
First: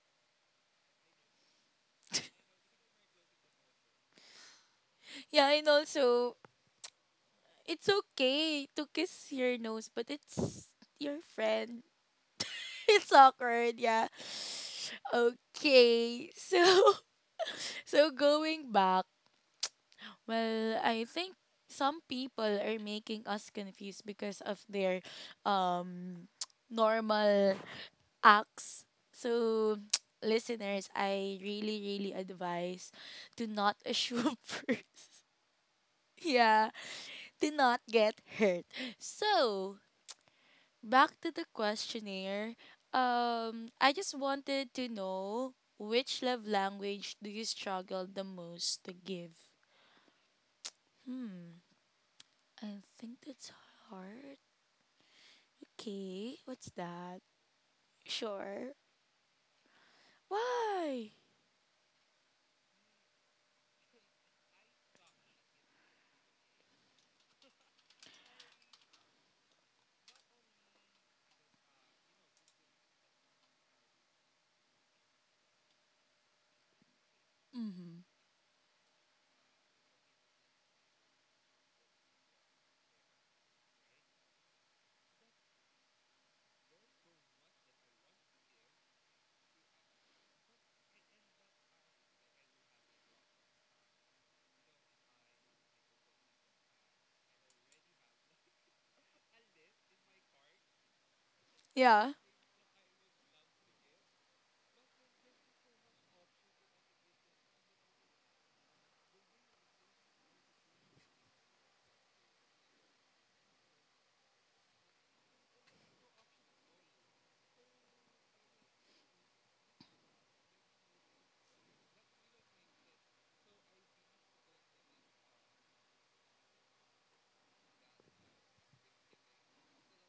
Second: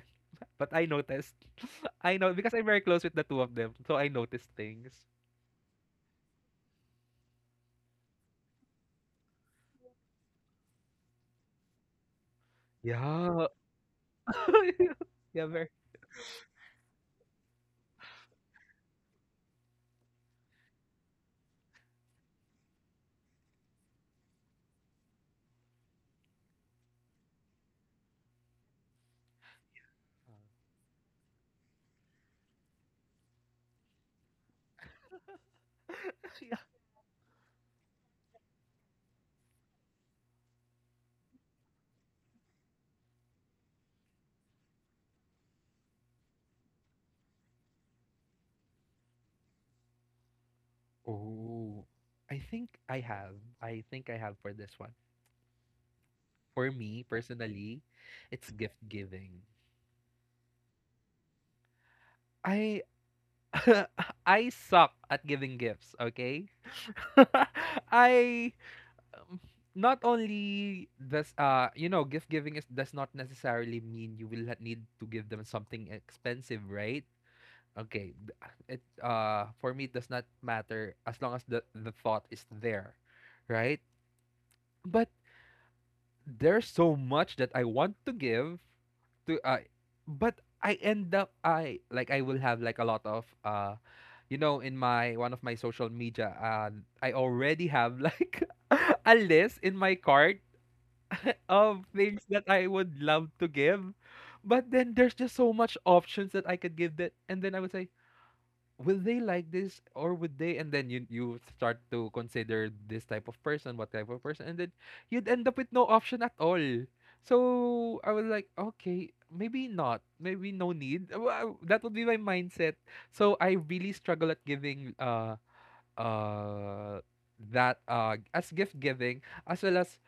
Speaker 2: But I noticed. I know because I'm very close with the two of them, so I noticed things.
Speaker 1: Yeah, and also, it's okay to kiss your nose, but it's your friend. It's
Speaker 2: Yeah.
Speaker 1: awkward, yeah.
Speaker 2: Yeah, very.
Speaker 1: Okay. So so going back, well, I think some people are making us confused because of their um normal acts. So listeners, I really, really advise to not assume first. Yeah, to not get hurt. So, back to the questionnaire. I just wanted to know, which love language do you struggle the most to give? Hmm,
Speaker 2: Oh, I think
Speaker 1: I
Speaker 2: I
Speaker 1: think
Speaker 2: have.
Speaker 1: that's
Speaker 2: I think I
Speaker 1: hard.
Speaker 2: have for this one.
Speaker 1: Okay, what's
Speaker 2: For me
Speaker 1: that?
Speaker 2: personally, it's
Speaker 1: Sure.
Speaker 2: gift giving.
Speaker 1: Why?
Speaker 2: I I suck at giving gifts, okay? I, um, not only does gift giving is does not necessarily mean you will need to give them something expensive, right?
Speaker 1: Mm-hmm.
Speaker 2: Okay, th- it for me it does not matter, as long as the thought is there, right? But there's so much that I want to give to but I end up I will have like a lot of in my one of my social media. I already have like a list in my cart of
Speaker 1: Yeah.
Speaker 2: things that I would love to give, but then there's just so much options that I could give. That and then I would say, will they like this, or would they? And then you start to consider this type of person, what type of person, and then you'd end up with no option at all. So I was like, okay, maybe not, maybe no need. That would be my mindset. So I really struggle at giving, uh that as gift giving, as well as,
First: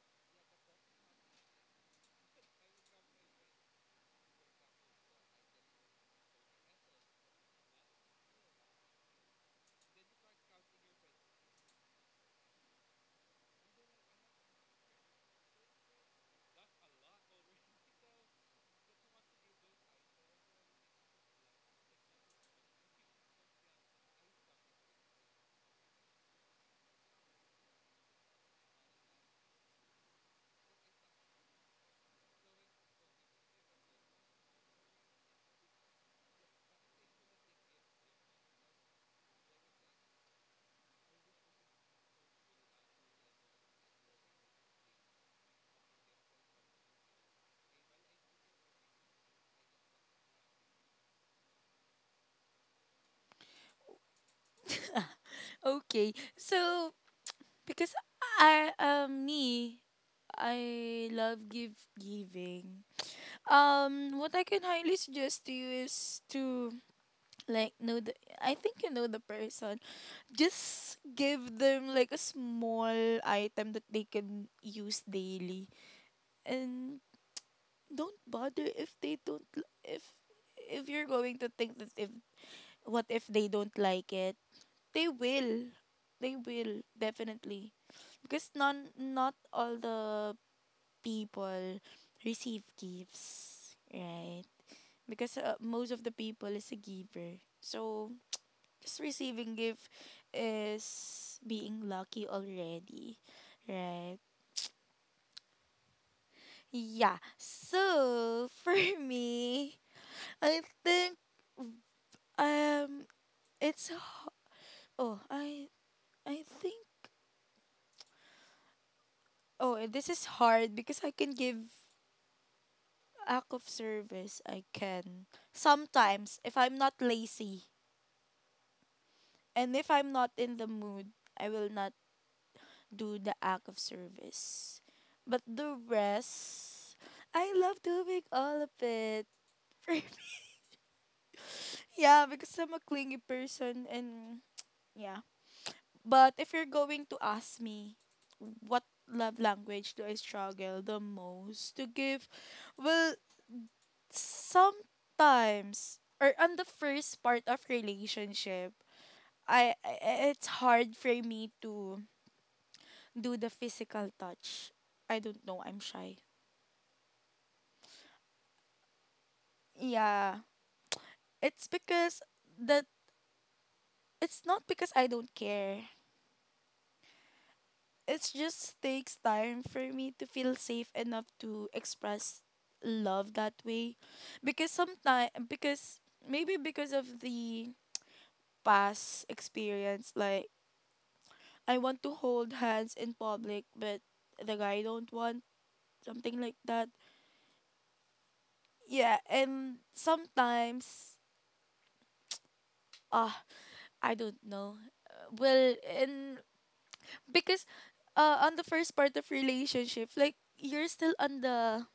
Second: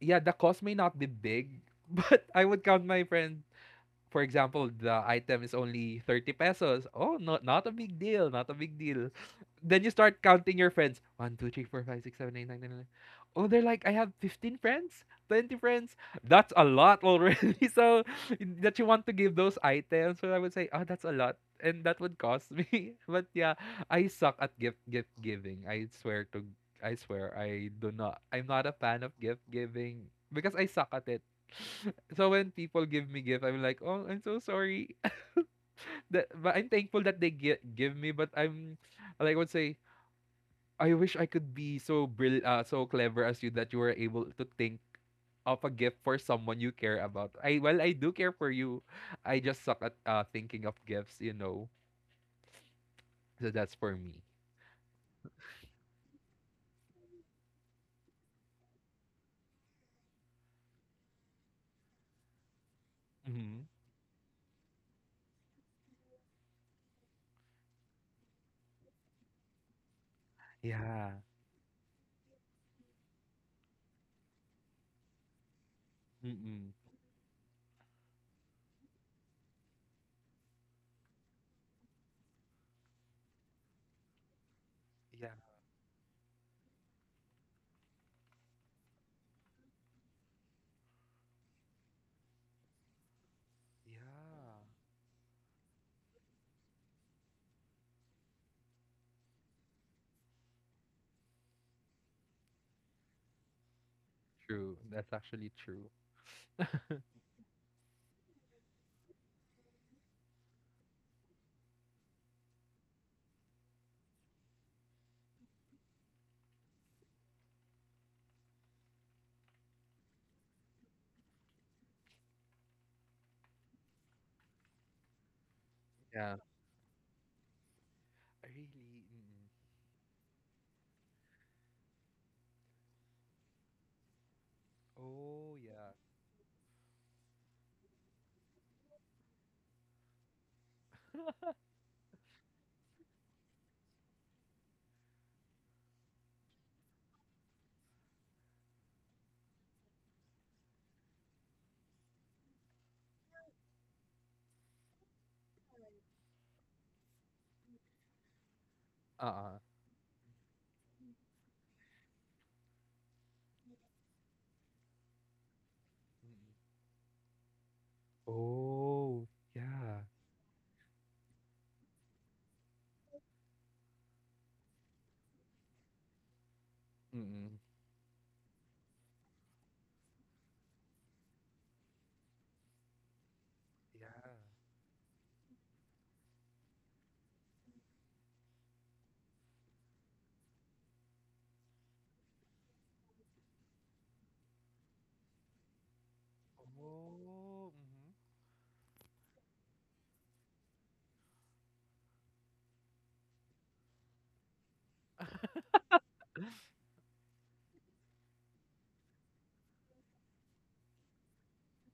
Speaker 2: yeah, the cost may not be big. But I would count my friends. For example, the item is only 30 pesos. Oh, not a big deal, not a big deal. Then you start counting your friends. one, two, three, four, five, six, seven, eight, nine, ten, 11. Oh, they're like, I have 15 friends, 20 friends. That's a lot already. So that you want to give those items. So I would say, oh, that's a lot. And that would cost me. But yeah, I suck at gift giving. I swear I'm not a fan of gift giving because I suck at it. So when people give me gift, I'm like, oh, I'm so sorry. But I'm thankful that they give me. But I'm, like, I would say, I wish I could be so clever as you, that you were able to think of a gift for someone you care about. I Well, I do care for you. I just suck at thinking of gifts. So that's for me.
Speaker 1: Okay. So because I me, I love give giving.
Speaker 2: Hmm.
Speaker 1: What I can highly suggest to you is to like know the I think you know the person. Just
Speaker 2: Yeah.
Speaker 1: give them like a small item that they can use daily.
Speaker 2: Mm-mm.
Speaker 1: And don't bother if they don't if you're going to think that if what if they don't like it, they
Speaker 2: Yeah.
Speaker 1: will. They will definitely. Because non not all the people receive gifts, right?
Speaker 2: Yeah.
Speaker 1: Because most of the people is a giver. So just receiving gift is being lucky already, right?
Speaker 2: True. That's actually true.
Speaker 1: Yeah. So for me, I think um it's h- oh I think oh and this is hard because I can give act of service. I can
Speaker 2: Yeah.
Speaker 1: sometimes if I'm not lazy
Speaker 2: Really. Mm-mm.
Speaker 1: and if I'm not in the mood, I will not do the act of service. But
Speaker 2: Oh,
Speaker 1: the
Speaker 2: yeah.
Speaker 1: rest, I love doing all of it. For me. Yeah, because I'm a clingy person and yeah. But if you're going to ask me what love language do I struggle the most to give, well, sometimes or on the first part of relationship,
Speaker 2: Uh-uh.
Speaker 1: I it's hard for me to do the physical touch. I don't know, I'm shy.
Speaker 2: Mm-mm. Oh, yeah.
Speaker 1: Yeah. It's because that it's not because I don't care.
Speaker 2: Mm.
Speaker 1: It just takes time for me to feel safe enough to express love that way.
Speaker 2: Yeah.
Speaker 1: Because sometimes because maybe because of the past experience like I want to hold hands in public but the guy don't want something like that.
Speaker 2: Oh, mhm.
Speaker 1: Yeah, and sometimes ah I don't know. Well, in because on the first part of relationship like you're still on the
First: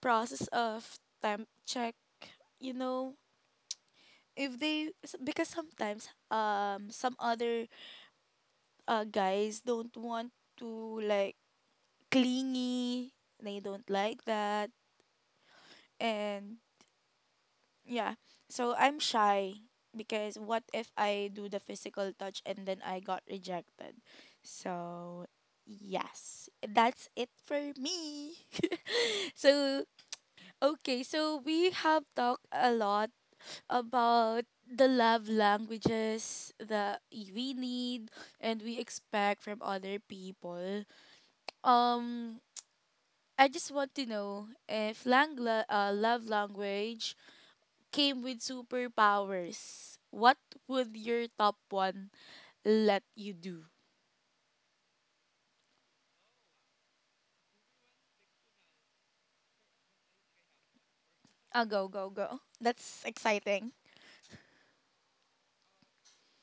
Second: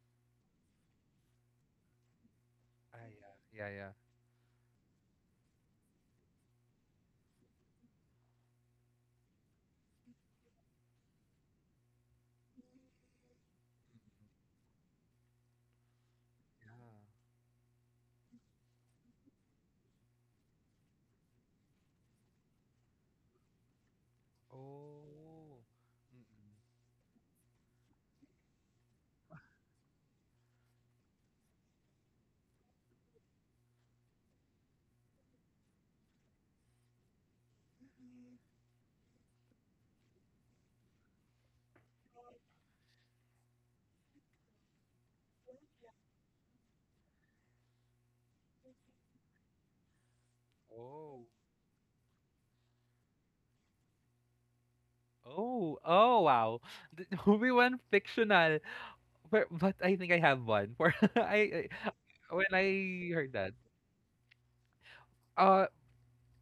Speaker 1: process of time check, you
Speaker 2: Ah,
Speaker 1: know,
Speaker 2: yeah. Yeah, yeah.
Speaker 1: if they s- because sometimes some other guys don't want to like clingy, they don't
Speaker 2: Mm.
Speaker 1: like that. And
Speaker 2: Yeah.
Speaker 1: yeah, so I'm shy because what if I do the physical touch and then I got rejected? So
Speaker 2: Oh.
Speaker 1: yes,
Speaker 2: Mm.
Speaker 1: that's it for me. so okay, so we have talked a lot about the love languages that we need
Speaker 2: Mm.
Speaker 1: and we expect from other people. Um, I just want to know if love language came with superpowers, what would your
Speaker 2: Oh.
Speaker 1: top one let you do?
Speaker 2: Oh. Oh, wow. We went fictional. But I think I have one. For
Speaker 1: Go,
Speaker 2: I
Speaker 1: go, go.
Speaker 2: when
Speaker 1: That's
Speaker 2: I heard that.
Speaker 1: exciting.
Speaker 2: Uh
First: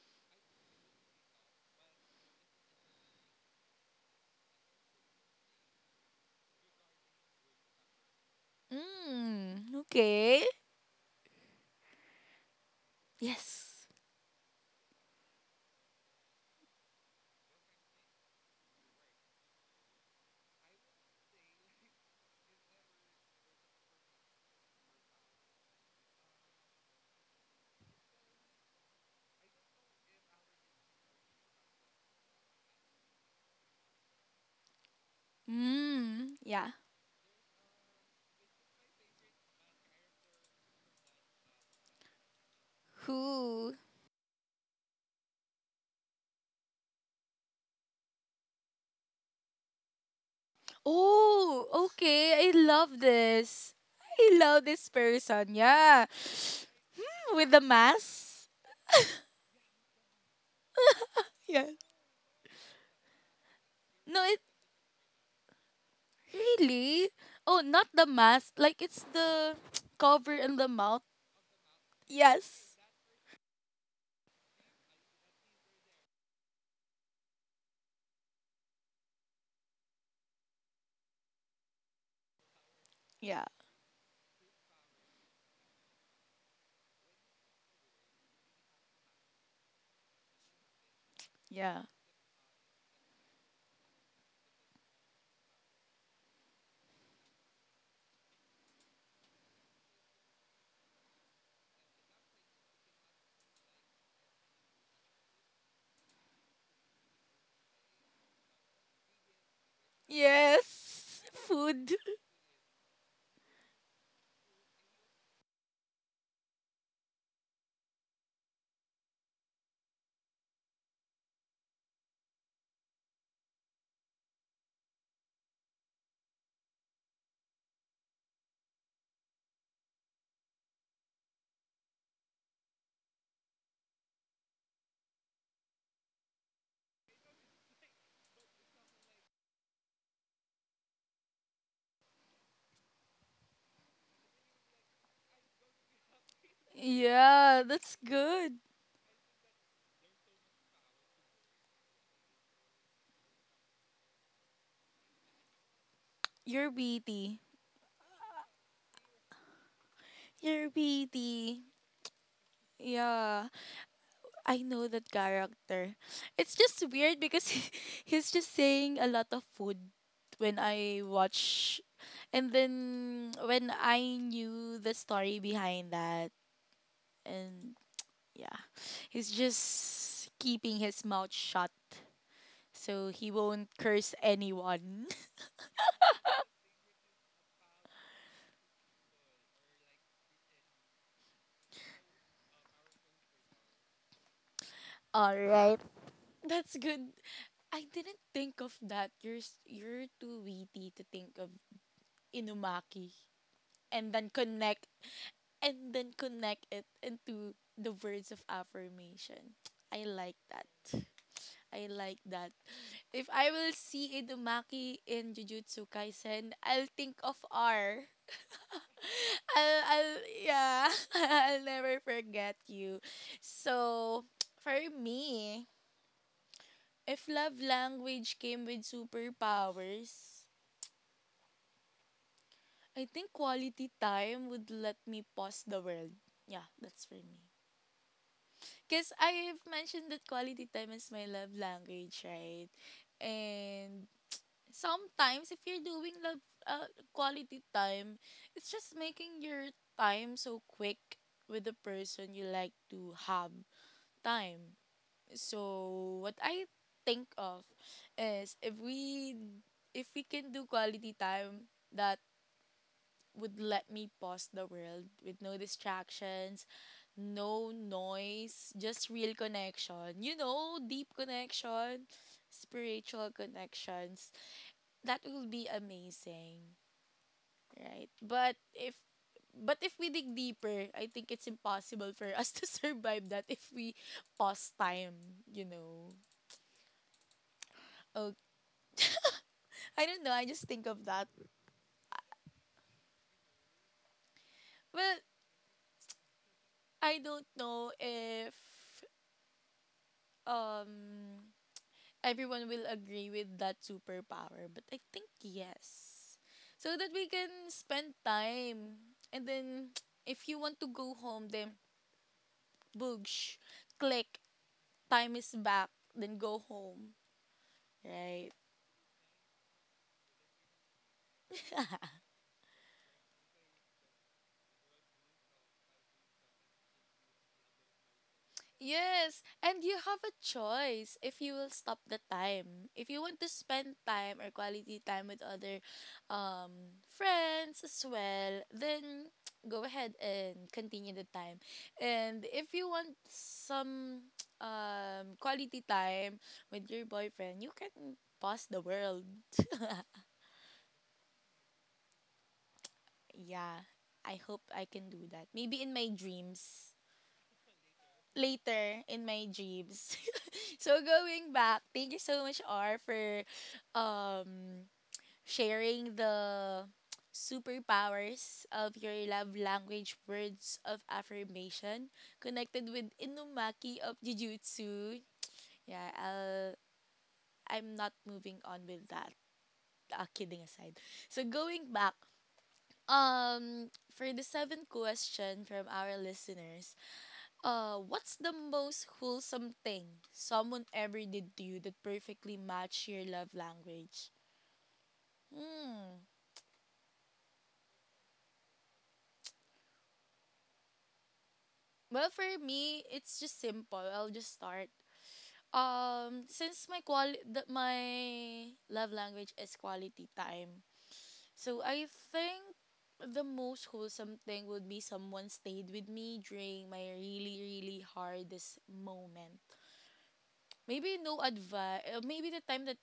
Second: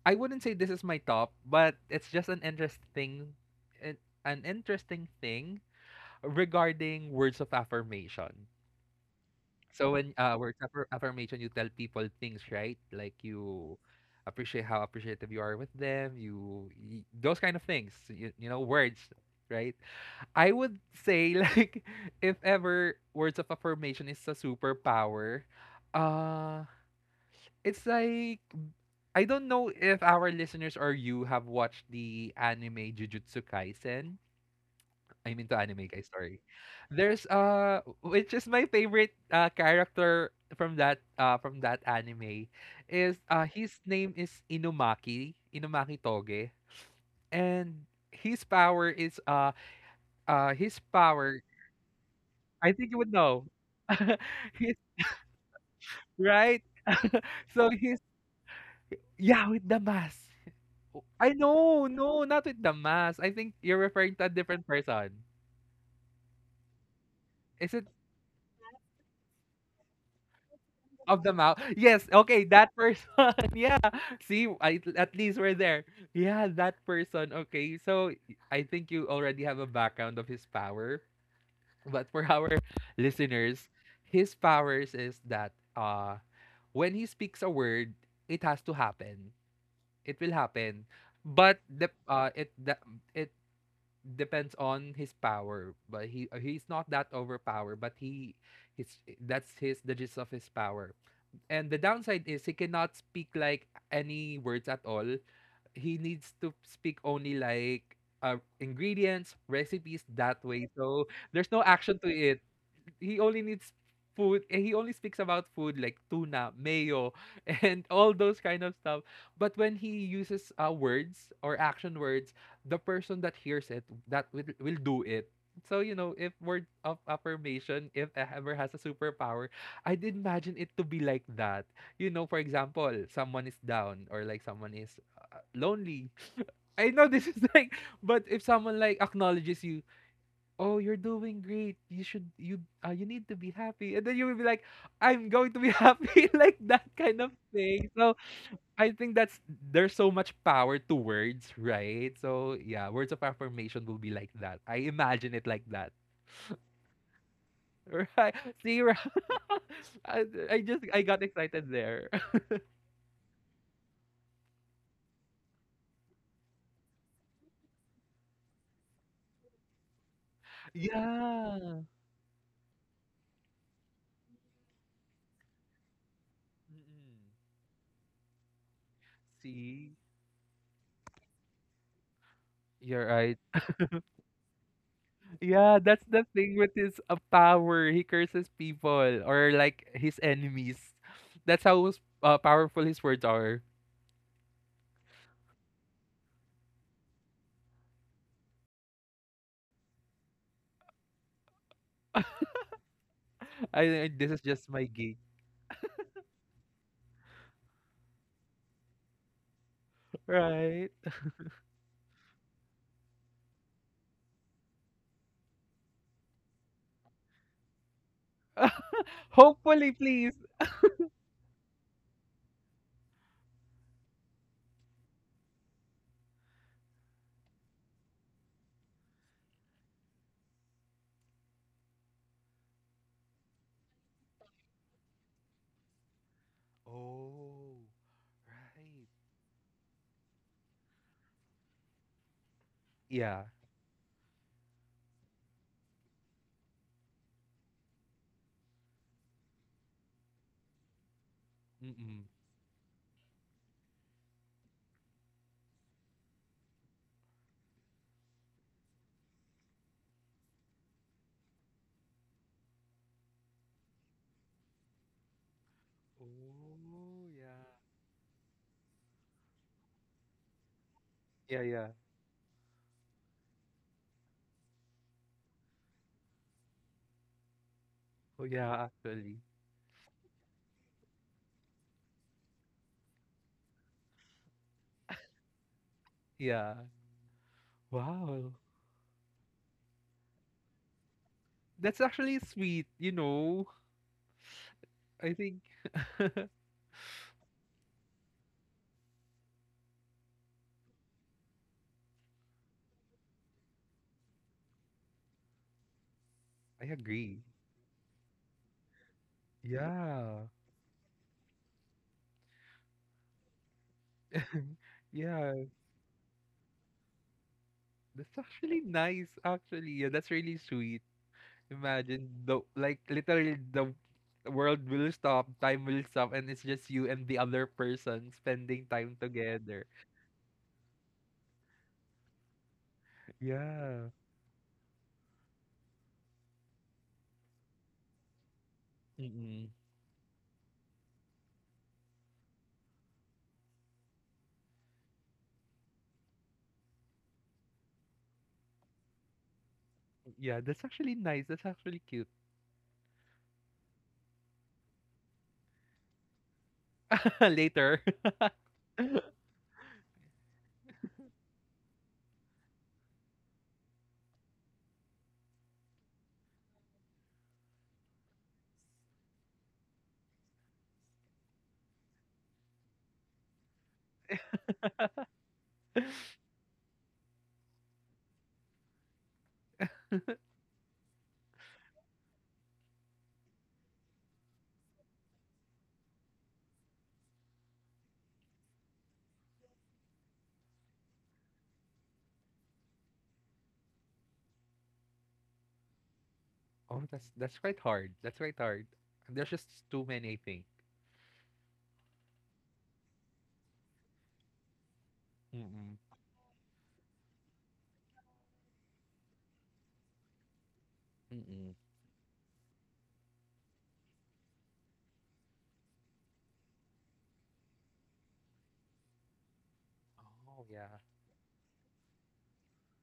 Speaker 2: I wouldn't say this is my top, but it's just an, an interesting thing regarding words of affirmation.
Speaker 1: Mm,
Speaker 2: So when
Speaker 1: okay.
Speaker 2: words of affirmation, you tell people things, right? Like you
Speaker 1: Yes.
Speaker 2: appreciate how appreciative you are with them, you, y those kind of things, words, right? I would say like if ever words of affirmation is a superpower, uh it's like, I don't know if our listeners or you have watched the anime Jujutsu Kaisen. I'm into anime, guys.
Speaker 1: Mm,
Speaker 2: Sorry.
Speaker 1: yeah.
Speaker 2: There's which is my favorite character from that anime. Is his
Speaker 1: Who?
Speaker 2: name is Inumaki Toge, and his power is his power.
Speaker 1: Oh, okay. I
Speaker 2: I think you
Speaker 1: love
Speaker 2: would know.
Speaker 1: this. I love
Speaker 2: his
Speaker 1: this person. Yeah.
Speaker 2: Right.
Speaker 1: With the
Speaker 2: So his
Speaker 1: mask.
Speaker 2: yeah, with the mask. I
Speaker 1: Yeah.
Speaker 2: know, no, not with the mask. I think you're referring to
Speaker 1: No,
Speaker 2: a
Speaker 1: it
Speaker 2: different person.
Speaker 1: really. Oh,
Speaker 2: Is it
Speaker 1: not the mask. Like it's the cover in the mouth.
Speaker 2: Of the mouth. Yes, okay, that
Speaker 1: Yes.
Speaker 2: person. Yeah. See, at least we're there. Yeah, that person. Okay. So I think you already have a background of his power. But for our
Speaker 1: Yeah.
Speaker 2: listeners, his powers is that when he speaks a word, it has to happen. It will happen. But
Speaker 1: Yeah.
Speaker 2: it depends on his power. But he's not that overpowered, but he his that's his the gist of his power. And the downside is he cannot speak like any words at all. He needs to speak only like, ingredients, recipes, that way. So
Speaker 1: Yes.
Speaker 2: there's no
Speaker 1: Food.
Speaker 2: action to it. he only needs he only speaks about food, like tuna mayo, and all those kind of stuff. But when he uses words or action words, the person that hears it, that will do it. So, if word of affirmation, if I ever has a superpower, I'd imagine it to be like that. For example, someone is down, or like someone is lonely. I know this is like, but if someone like acknowledges you, oh, you're doing great, you should you you need to be happy, and then you will be like, I'm going to be happy, like that kind of
Speaker 1: Yeah,
Speaker 2: thing.
Speaker 1: that's
Speaker 2: So
Speaker 1: good.
Speaker 2: I think that's there's so much power to words, right? So, yeah, words of affirmation will be like that. I imagine it like that.
Speaker 1: You're Your
Speaker 2: Right? See, right? I, I
Speaker 1: You're
Speaker 2: just i got excited
Speaker 1: beauty.
Speaker 2: there.
Speaker 1: Yeah. I know that character. It's just weird because he's just saying a lot of food when I
Speaker 2: Yeah.
Speaker 1: watch. And then when I knew the story behind that,
Speaker 2: Mm-mm.
Speaker 1: and yeah, he's
Speaker 2: See,
Speaker 1: just keeping his mouth shut
Speaker 2: you're
Speaker 1: so he
Speaker 2: right.
Speaker 1: won't curse anyone.
Speaker 2: Yeah, that's the thing with his power. He curses people, or like his enemies. That's how powerful his words are.
Speaker 1: All right. That's good. I didn't think of that. You're too witty to think of Inumaki, and
Speaker 2: This
Speaker 1: then
Speaker 2: is just my
Speaker 1: connect
Speaker 2: gig,
Speaker 1: and then connect it into the words of affirmation. I like that.
Speaker 2: right?
Speaker 1: I like that. If I will see Idumaki in Jujutsu Kaisen, I'll think of R. I'll,
Speaker 2: Hopefully, please.
Speaker 1: I'll yeah, I'll never forget you. So, for me, if love language came with superpowers, I think quality time would let me pause the world. Yeah, that's for me.
Speaker 2: Oh, right.
Speaker 1: Because I've mentioned that quality time is my love language, right?
Speaker 2: Yeah.
Speaker 1: And sometimes if you're doing love quality time, it's just making your time so quick with the
Speaker 2: Mm-mm.
Speaker 1: person you like to have time. So what I think of is if we can do quality time that would let me pause the world with no distractions,
Speaker 2: Oh, yeah.
Speaker 1: no noise, just real connection. You know, deep
Speaker 2: Yeah, yeah.
Speaker 1: connection, spiritual connections. That will be amazing, right?
Speaker 2: Oh, yeah. Actually,
Speaker 1: But if we dig deeper, I think it's impossible for us to survive that if we pause time, you know.
Speaker 2: yeah.
Speaker 1: Oh,
Speaker 2: Wow,
Speaker 1: I don't know. I just think of that.
Speaker 2: that's actually sweet. You know,
Speaker 1: Well,
Speaker 2: I think
Speaker 1: I don't know if um everyone will agree with that superpower, but I think yes.
Speaker 2: I
Speaker 1: So that we
Speaker 2: agree.
Speaker 1: can spend time. And then
Speaker 2: Yeah.
Speaker 1: if you want to go home, then boogsh, click, time
Speaker 2: Yeah.
Speaker 1: is back, then go home,
Speaker 2: That's
Speaker 1: right?
Speaker 2: actually nice, actually. Yeah, that's really sweet. Imagine, the like literally the world will stop, time will stop, and it's just you and the other person spending time
Speaker 1: Yes, and
Speaker 2: together.
Speaker 1: you have a choice if you will stop the time. If you want to spend
Speaker 2: Yeah.
Speaker 1: time or quality time with other friends as well, then
Speaker 2: Mm-mm.
Speaker 1: go ahead and continue the time. And if you want some quality time with your boyfriend, you can pause the world.
Speaker 2: Yeah, that's actually nice. That's actually cute.
Speaker 1: Yeah, I hope I can do that. Maybe in my dreams.
Speaker 2: Later.
Speaker 1: Later in my dreams. So going back, thank you so much R for um sharing the superpowers of your love language words of affirmation connected with Inumaki of Jujutsu. Yeah, I'm not moving on with that. Kidding aside. So going back, for the seventh question from our listeners, what's the most wholesome thing someone ever did to you that perfectly matched your love language? Hmm.
Speaker 2: Oh, that's quite hard. That's quite hard. There's just too many, I think.
Speaker 1: Well, for me, it's just simple. I'll just start.
Speaker 2: Mm-mm.
Speaker 1: Since my love language is quality time,
Speaker 2: Mm-mm.
Speaker 1: so I think the most wholesome thing would be someone stayed with me during my really really hardest moment.
Speaker 2: Oh, yeah.
Speaker 1: Maybe no advice. Maybe the time that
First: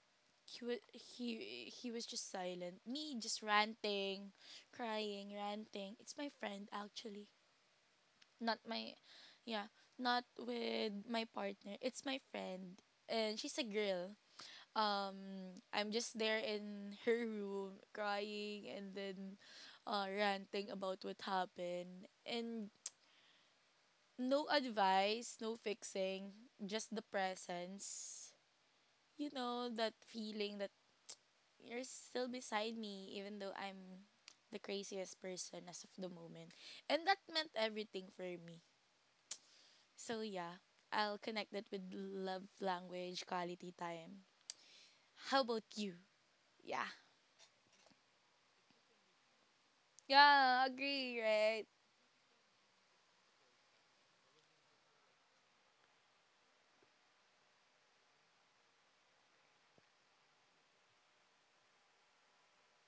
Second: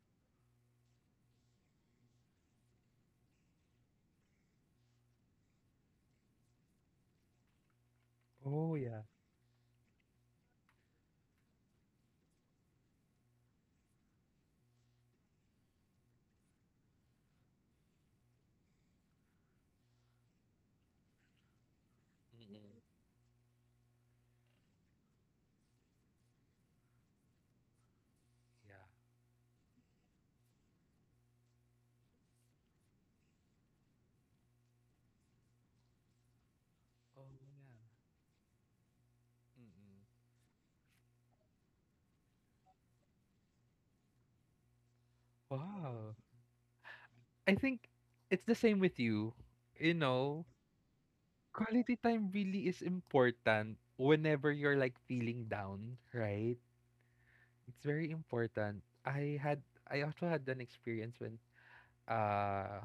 Speaker 1: he was he he was just silent. Me just ranting, crying, ranting. It's my friend actually, not
Speaker 2: Oh,
Speaker 1: my,
Speaker 2: yeah.
Speaker 1: yeah, not with my partner. It's my friend, and she's a girl. I'm just there in her room crying and then, ranting about what happened and
Speaker 2: Mm-mm.
Speaker 1: no advice, no fixing, just the presence.
Speaker 2: Yeah.
Speaker 1: You know that feeling that you're still beside me even though I'm the craziest person as of the moment. And that
Speaker 2: Oh, yeah.
Speaker 1: meant everything for me.
Speaker 2: Mm-mm.
Speaker 1: So yeah, I'll connect that with love language quality time. How about you?
Speaker 2: Wow.
Speaker 1: Yeah.
Speaker 2: I think it's the same with you. You know,
Speaker 1: Yeah, agree, right?
Speaker 2: quality time really is important whenever you're like feeling down, right? It's very important. I also had an experience when, uh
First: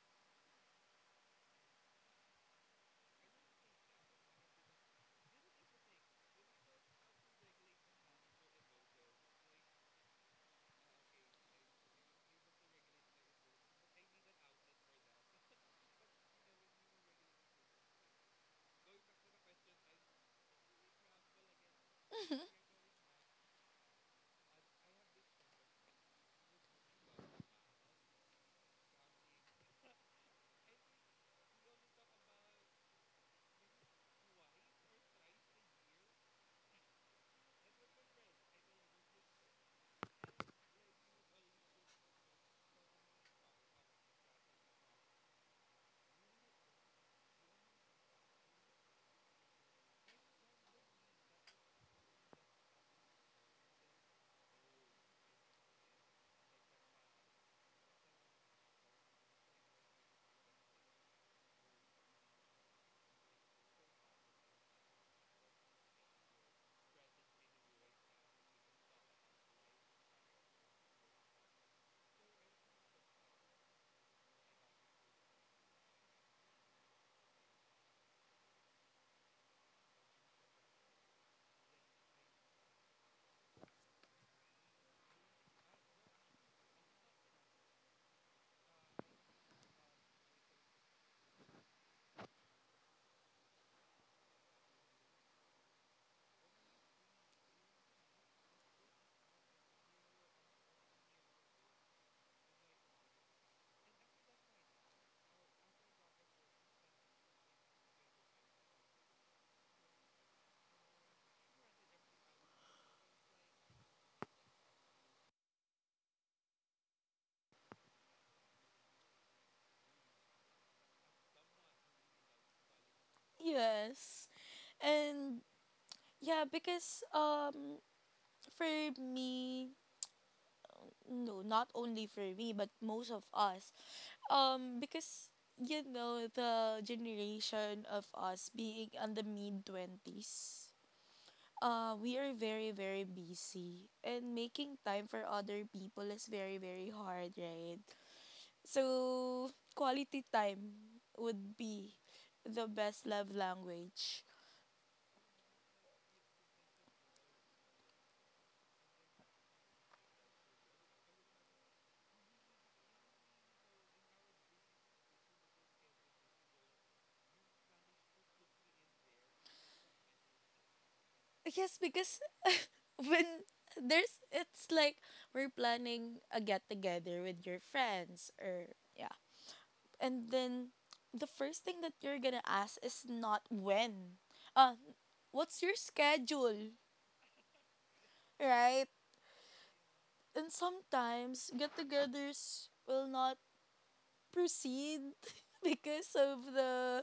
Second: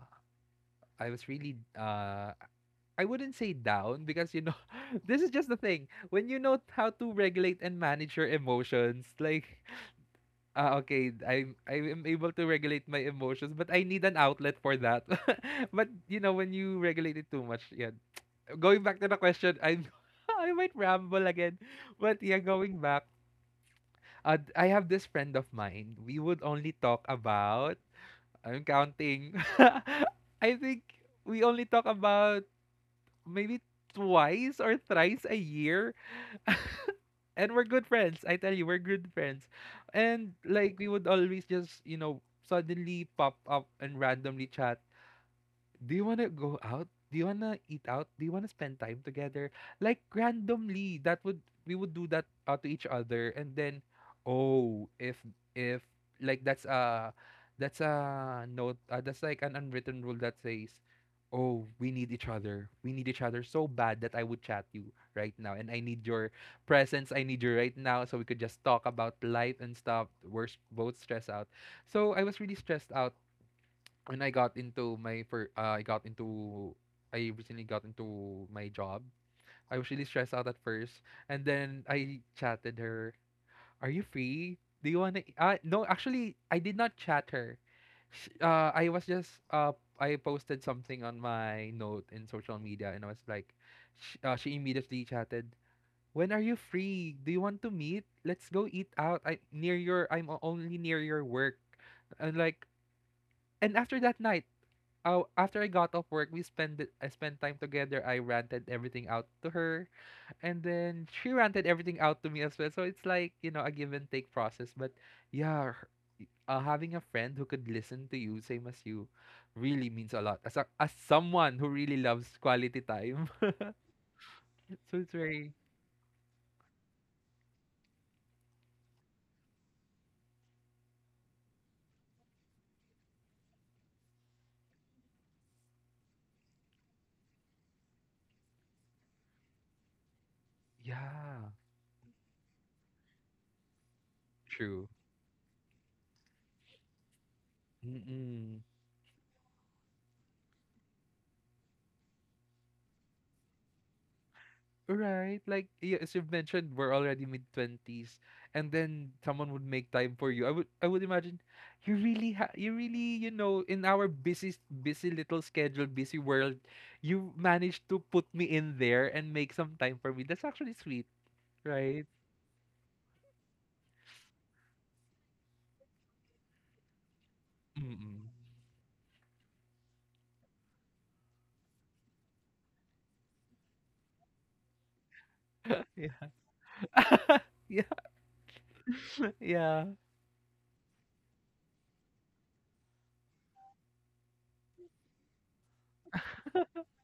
Speaker 2: I was really, I wouldn't say down, because this is just the thing. When you know how to regulate and manage your emotions, like, okay, I am able to regulate my emotions, but I need an outlet for that. But you know when you regulate it too much, yeah. Going back to the question, I I might ramble again, but yeah, going back, I have this friend of mine. We would only talk about. I'm counting. I think we only talk about maybe twice or thrice a year, and we're good friends. I tell you, we're good friends, and like we would always just suddenly pop up and randomly chat. Do you want to go out? Do you want to eat out? Do you want to spend time together? Like randomly, that would we would do that to each other, and then, oh, if, if that's a, note, that's like an unwritten rule that says, oh, we need each other. We need each other so bad that I would chat you right now, and I need your presence. I need you right now, so we could just talk about life and stuff. We're both stressed out. So I was really stressed out when I got into my fir- I got into I recently got into my job. I was really stressed out at first, and then I chatted her. Are you free? Do you wanna? No, actually, I did not chat her. I was just, I posted something on my note in social media, and I was like, she immediately chatted. When are you free? Do you want to meet? Let's go eat out. I near your. I'm only near your work, and like, and after that night, oh, after I got off work, we spent I spent time together. I ranted everything out to her, and then she ranted everything out to me as well. So it's like, a give and take process. But yeah, having a friend who could listen to you, same as you, really means a lot. As someone who really loves quality time,
Speaker 1: Yes.
Speaker 2: so it's
Speaker 1: And
Speaker 2: very,
Speaker 1: yeah, because for me, no, not only for me, but most of us, because you know the generation of us being on the mid 20s
Speaker 2: yeah,
Speaker 1: we are very very busy and making
Speaker 2: true.
Speaker 1: time for other people is very very hard, right?
Speaker 2: Mm-mm.
Speaker 1: So quality time would be the best love language.
Speaker 2: Right. Like, yeah, as you've mentioned, we're already mid 20s, and then someone would make time for you. I would, imagine, you really, in our busy, busy little schedule, busy world, you managed to put me in there and make some time for me. That's actually sweet,
Speaker 1: Yes,
Speaker 2: right?
Speaker 1: because when there's it's like we're planning a get together with your
Speaker 2: Mm-mm.
Speaker 1: friends or yeah. And then the first thing that you're gonna ask is not when. Uh, what's your
Speaker 2: Yeah.
Speaker 1: schedule?
Speaker 2: Yeah.
Speaker 1: Right?
Speaker 2: Yeah.
Speaker 1: And sometimes get togethers will not proceed because of the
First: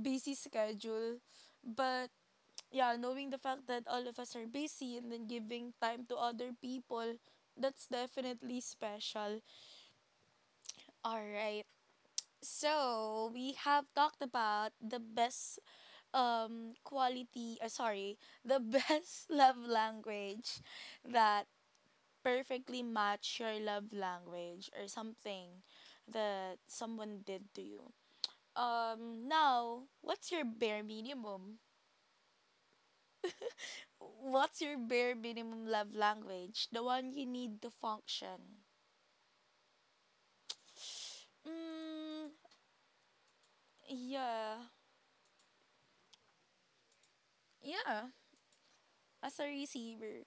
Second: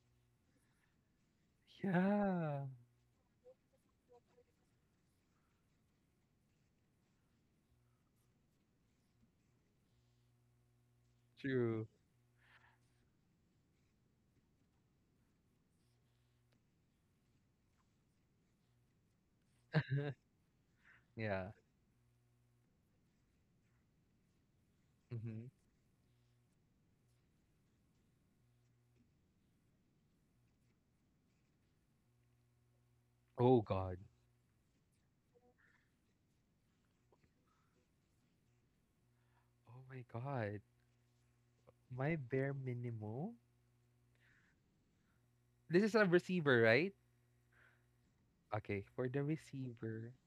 Speaker 1: busy schedule. But
Speaker 2: Yeah.
Speaker 1: yeah, knowing the fact that all of us are busy and then giving time to other people, that's definitely special. All right.
Speaker 2: True.
Speaker 1: So, we have talked about the best quality sorry the best love language that
Speaker 2: Yeah.
Speaker 1: perfectly match your love language or
Speaker 2: Hmm.
Speaker 1: something that someone did to you. Now what's your bare minimum,
Speaker 2: Oh God.
Speaker 1: what's your bare minimum love language, the one you need to function?
Speaker 2: Oh my God. My
Speaker 1: Mm,
Speaker 2: bare minimum.
Speaker 1: yeah,
Speaker 2: This is a receiver, right?
Speaker 1: yeah,
Speaker 2: Okay, for the
Speaker 1: as a
Speaker 2: receiver.
Speaker 1: receiver.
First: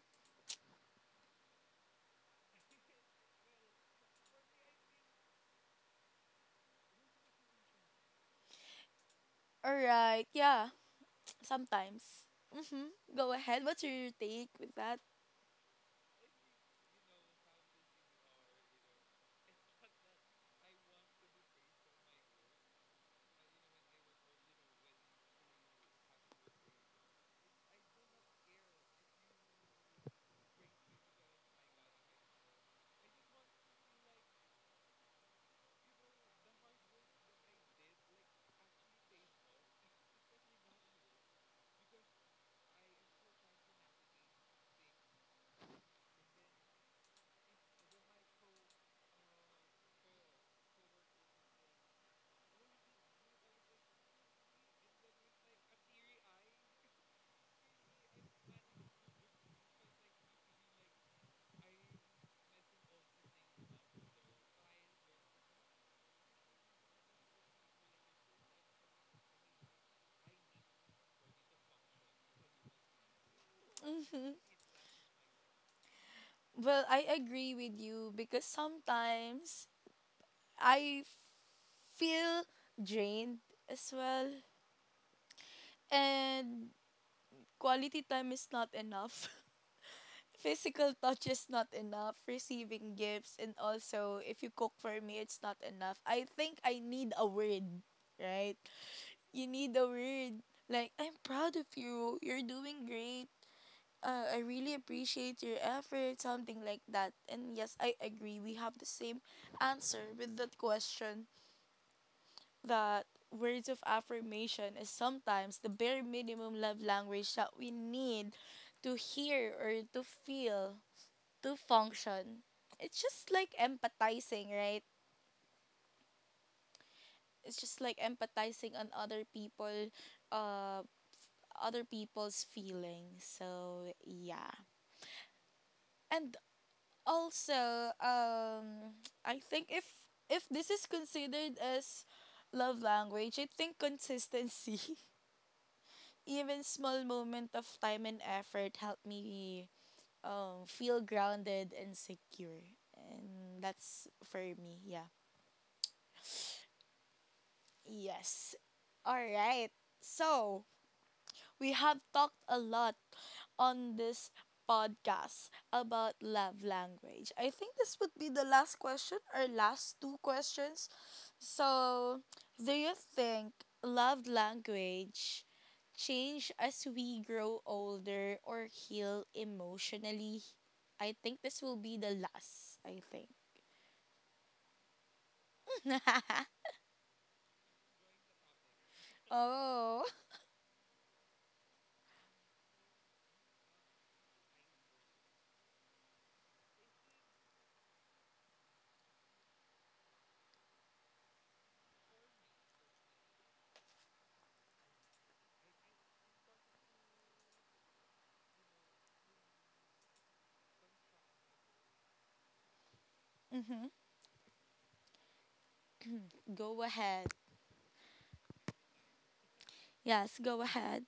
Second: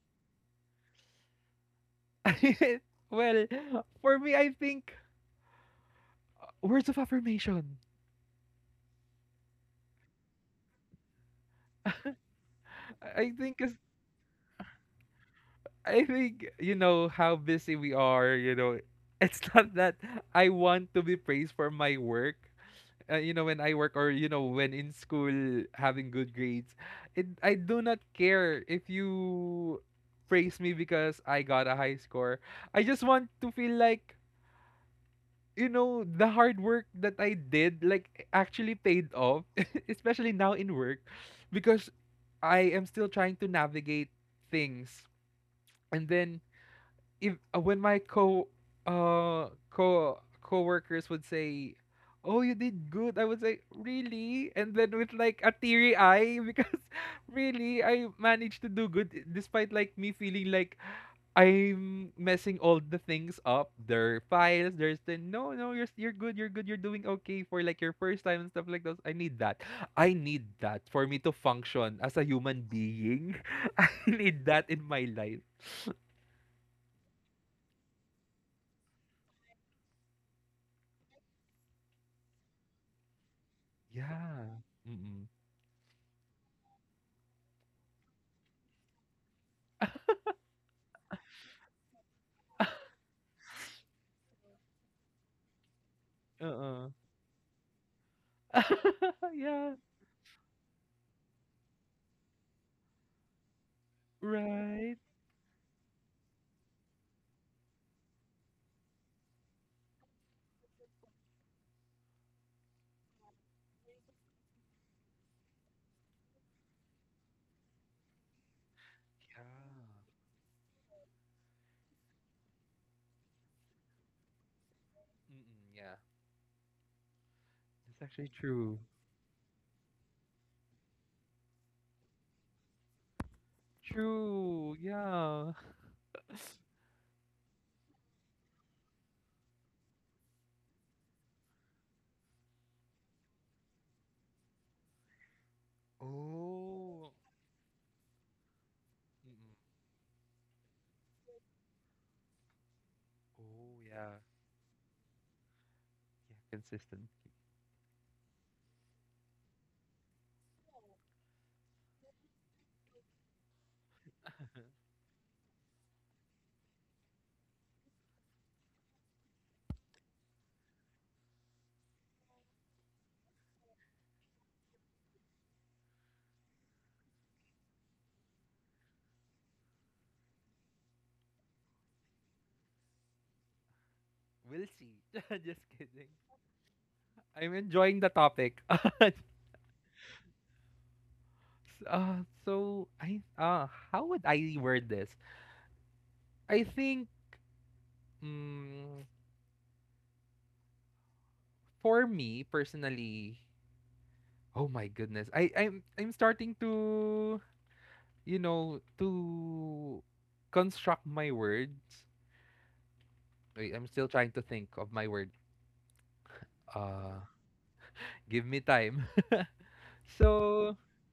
Speaker 2: Well, for me, I think words of affirmation.
Speaker 1: All right, yeah, sometimes mm-hmm.
Speaker 2: I
Speaker 1: Go
Speaker 2: I think
Speaker 1: ahead,
Speaker 2: is
Speaker 1: what's your take with that?
Speaker 2: I think, you know how busy we are. You know, it's not that I want to be praised for my work. When I work, or when in school having good grades, it I do not care if you praise me because I got a high score. I just want to feel like, the hard work that I did like actually paid off, especially now in work, because I am still trying to navigate things. And then if when my co co co-workers would say, "Oh, you did good." I would say, "Really?" And then with like a teary eye because really I managed to do good despite like me feeling like I'm messing all the things up. Their files, there's the no, no, you're good, you're good, you're doing okay for like your first time and stuff like those. I need that. I need that for me to function as a human being. I need that in my life.
Speaker 1: Well, I agree with you because sometimes I feel drained as well,
Speaker 2: Yeah. Mm-mm.
Speaker 1: and quality time is not enough. Physical touch is not enough. Receiving gifts, and also if you cook for me, it's not enough. I think I
Speaker 2: Uh-uh.
Speaker 1: need a word, right? You need
Speaker 2: Yeah.
Speaker 1: a word. Like, I'm proud of you. You're doing great. I really
Speaker 2: Right.
Speaker 1: appreciate your effort, something like that. And yes, I agree. We have the same answer with that question that words of affirmation is sometimes the bare minimum love language that we need to
Speaker 2: Yeah.
Speaker 1: hear or to feel, to function. It's just like empathizing, right?
Speaker 2: Mm-mm, yeah.
Speaker 1: It's just like
Speaker 2: It's actually
Speaker 1: empathizing
Speaker 2: true.
Speaker 1: on other people, uh, other people's feelings. So yeah.
Speaker 2: True. Yeah.
Speaker 1: And also I think if this is considered as love language I think consistency even small
Speaker 2: Oh.
Speaker 1: moment of time and effort help
Speaker 2: Mm-mm.
Speaker 1: me feel grounded and secure, and
Speaker 2: Oh
Speaker 1: that's
Speaker 2: yeah.
Speaker 1: for me. Yeah,
Speaker 2: Yeah. Consistent.
Speaker 1: yes. All right. So we have talked a lot on this podcast about love language. I think this would be the last question or last two questions. So, do you think love language change as we grow older or heal emotionally? I think this will be the last, I think.
Speaker 2: We'll see. Just kidding. I'm enjoying the topic.
Speaker 1: oh.
Speaker 2: So I, how would I word this? I think, mm, for me personally, oh my goodness. I'm starting to, to construct my words. Wait, I'm
Speaker 1: Mm-hmm.
Speaker 2: still trying to think of my word.
Speaker 1: Go
Speaker 2: Uh
Speaker 1: ahead.
Speaker 2: Give me time.
Speaker 1: Yes, go
Speaker 2: So
Speaker 1: ahead.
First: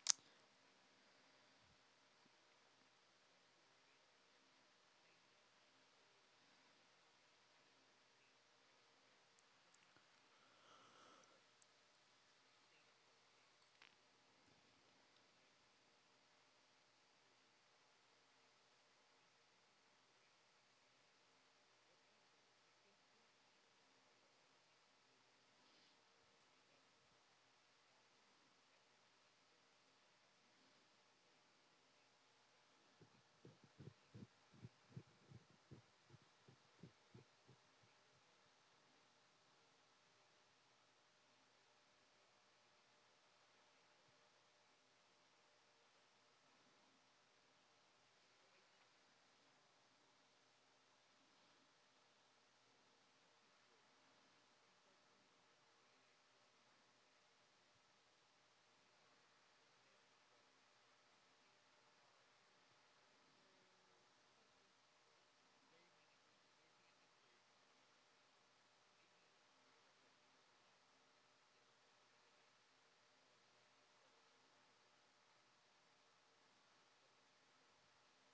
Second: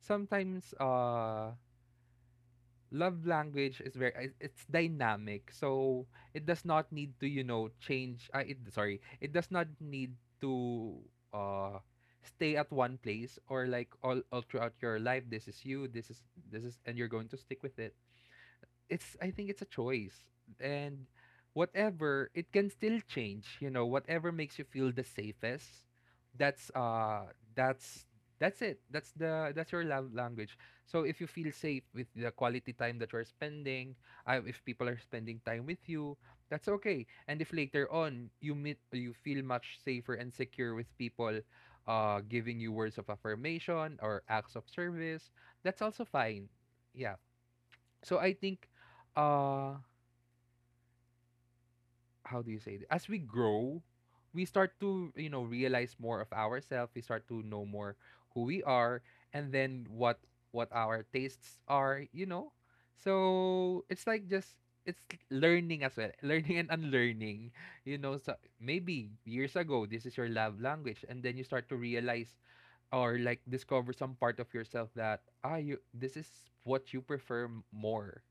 Speaker 2: sometimes, love language is very it's dynamic, so it does not need to, you know, change. Uh, it sorry it does not need to, uh stay at one place, or like all throughout your life, this is and you're going to stick with it. It's, I think it's a choice. And whatever, it can still change, you know, whatever makes you feel the safest, that's that's it. That's the that's your love language. So if you feel safe with the quality time that you're spending, if people are spending time with you, that's okay. And if later on you meet, you feel much safer and secure with people giving you words of affirmation or acts of service, that's also fine. Yeah, so I think, uh how do you say it? As we grow, we start to, you know, realize more of ourselves, we start to know more who we are, and then what our tastes are, you know. So it's like just it's learning as well, learning and unlearning. You know, so maybe years ago this is your love language and then you start to realize or like discover some part of yourself that, ah, you this is what you prefer more.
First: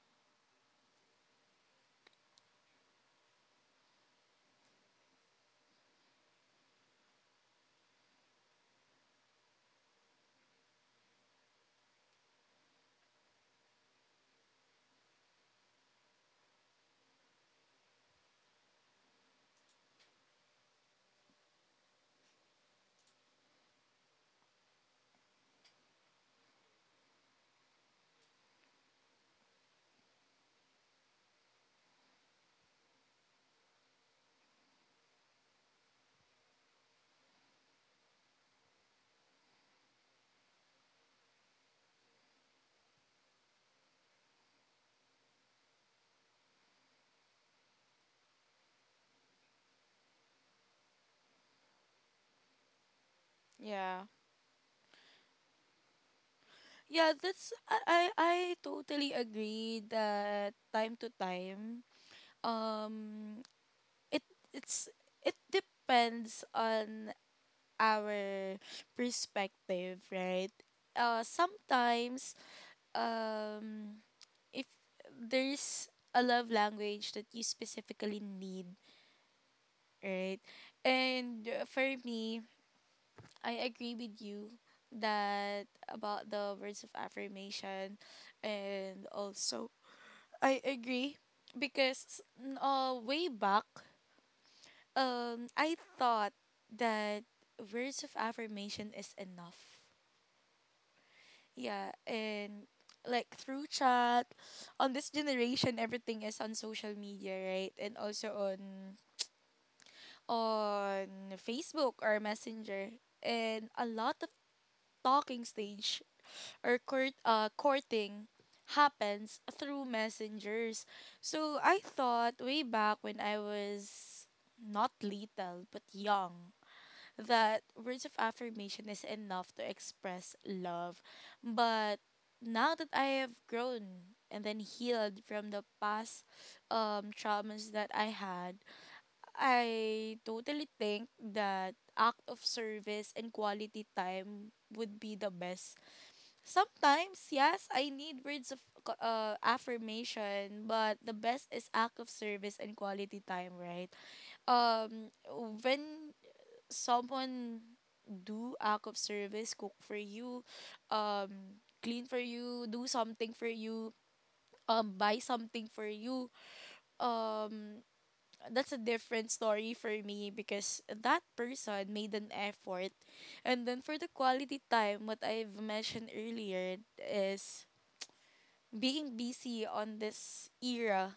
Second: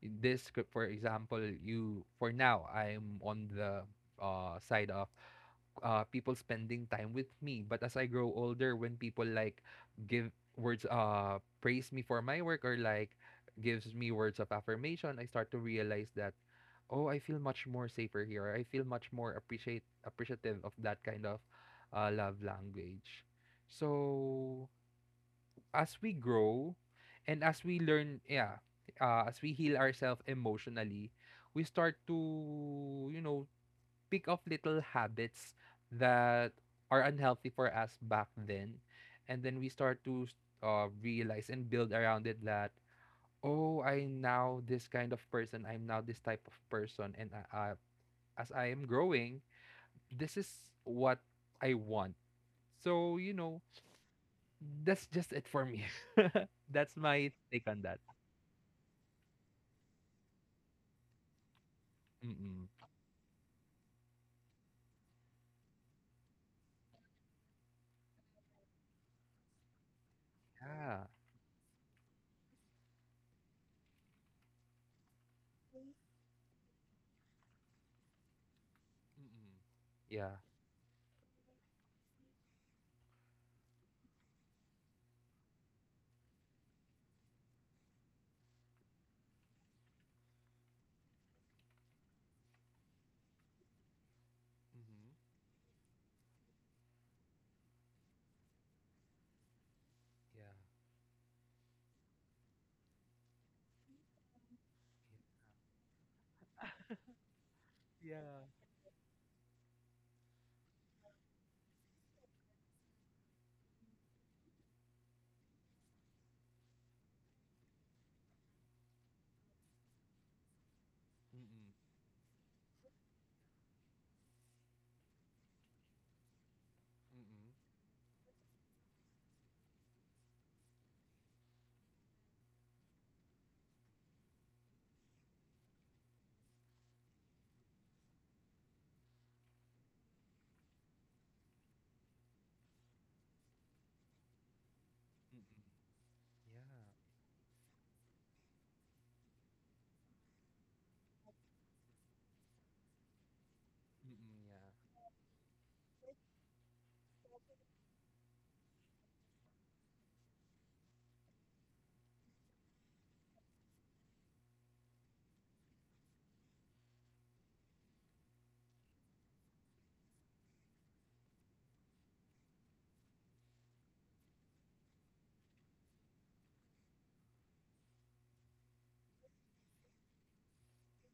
Speaker 2: For example, you for now, I'm on the side of, people spending time with me. But as I grow older, when people like give words, praise me for my work, or like gives me words of affirmation, I start to realize that, oh, I feel much more safer here, I feel much more appreciate appreciative of that kind of love language. So as we grow and as we learn, yeah, as we heal ourselves emotionally, we start to, you know, pick up little habits that are unhealthy for us back then. And then we start to, realize and build around it that, oh, I'm now this kind of person. I'm now this type of person. And as I am growing, this is what I want. So, you know,
Speaker 1: Yeah.
Speaker 2: that's just it for me. That's
Speaker 1: Yeah,
Speaker 2: my
Speaker 1: that's
Speaker 2: take
Speaker 1: I
Speaker 2: on that.
Speaker 1: I I totally agree that time to time
Speaker 2: Mm.
Speaker 1: um it it's it depends on our perspective, right?
Speaker 2: Yeah.
Speaker 1: Sometimes, um, if there's a love language that you specifically need,
Speaker 2: Mm. Yeah.
Speaker 1: right? And for me, I agree with you that about the words of affirmation, and also I agree because way back,
Speaker 2: Mhm.
Speaker 1: I thought that words of affirmation is enough.
Speaker 2: Yeah.
Speaker 1: Yeah, and like through chat, on this generation, everything is on social media, right? And also
Speaker 2: Yeah.
Speaker 1: on Facebook or Messenger, and a lot of talking stage or courting happens through messengers. So
Speaker 2: Mm.
Speaker 1: I thought way back when I was not little but young
Speaker 2: Mm. Mm.
Speaker 1: that words of affirmation is enough to express love. But now that I have grown and then healed from the past traumas that I had, I totally think that act of service and quality time would be the best.
Speaker 2: Yeah.
Speaker 1: Sometimes, yes, I need affirmation, but the best is act of service and quality time, right?
Speaker 2: Mm. Yeah.
Speaker 1: Um, when someone do act of service, cook for you, clean for you, do something for you, buy something for you, um, that's a different story for me because that person made an effort. And then for the quality time, what I've mentioned earlier is being busy on this era.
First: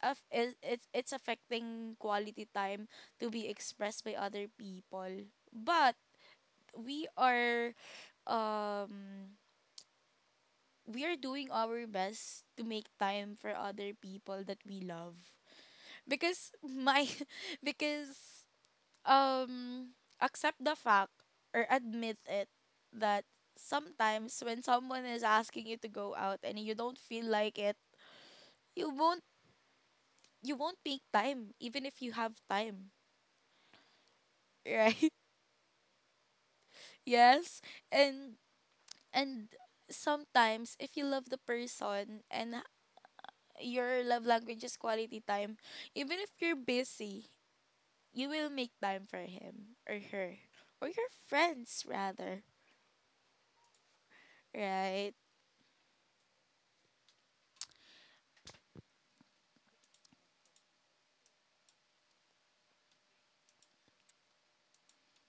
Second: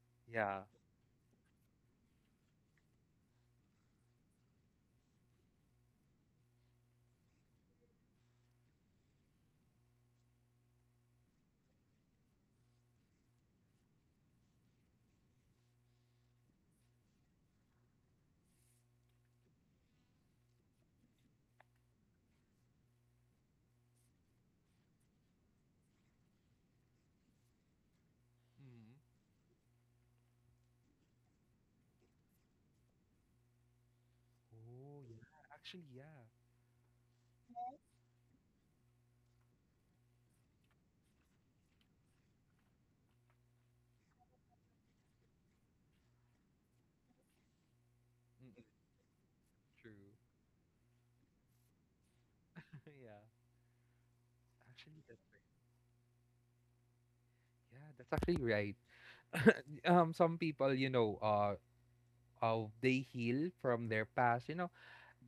Speaker 1: Of, it,
Speaker 2: Yeah.
Speaker 1: it, it's affecting quality time to be expressed by other people. But we are um we are doing our best to make time for other people that we love because my because um accept the fact or admit it that sometimes when someone is asking you to go out and you don't feel like it you
Speaker 2: Mhm.
Speaker 1: won't you won't make time even if you have time,
Speaker 2: Oh,
Speaker 1: right?
Speaker 2: yeah. Actually, yeah.
Speaker 1: Yes, and and sometimes if you love the person and your love language is quality time, even if you're busy, you will
Speaker 2: Mm.
Speaker 1: make time for him or
Speaker 2: True.
Speaker 1: her or your friends rather,
Speaker 2: Yeah. Actually,
Speaker 1: right?
Speaker 2: that's right. Yeah, that's actually right. Some people, you know, of they heal from their past, you know,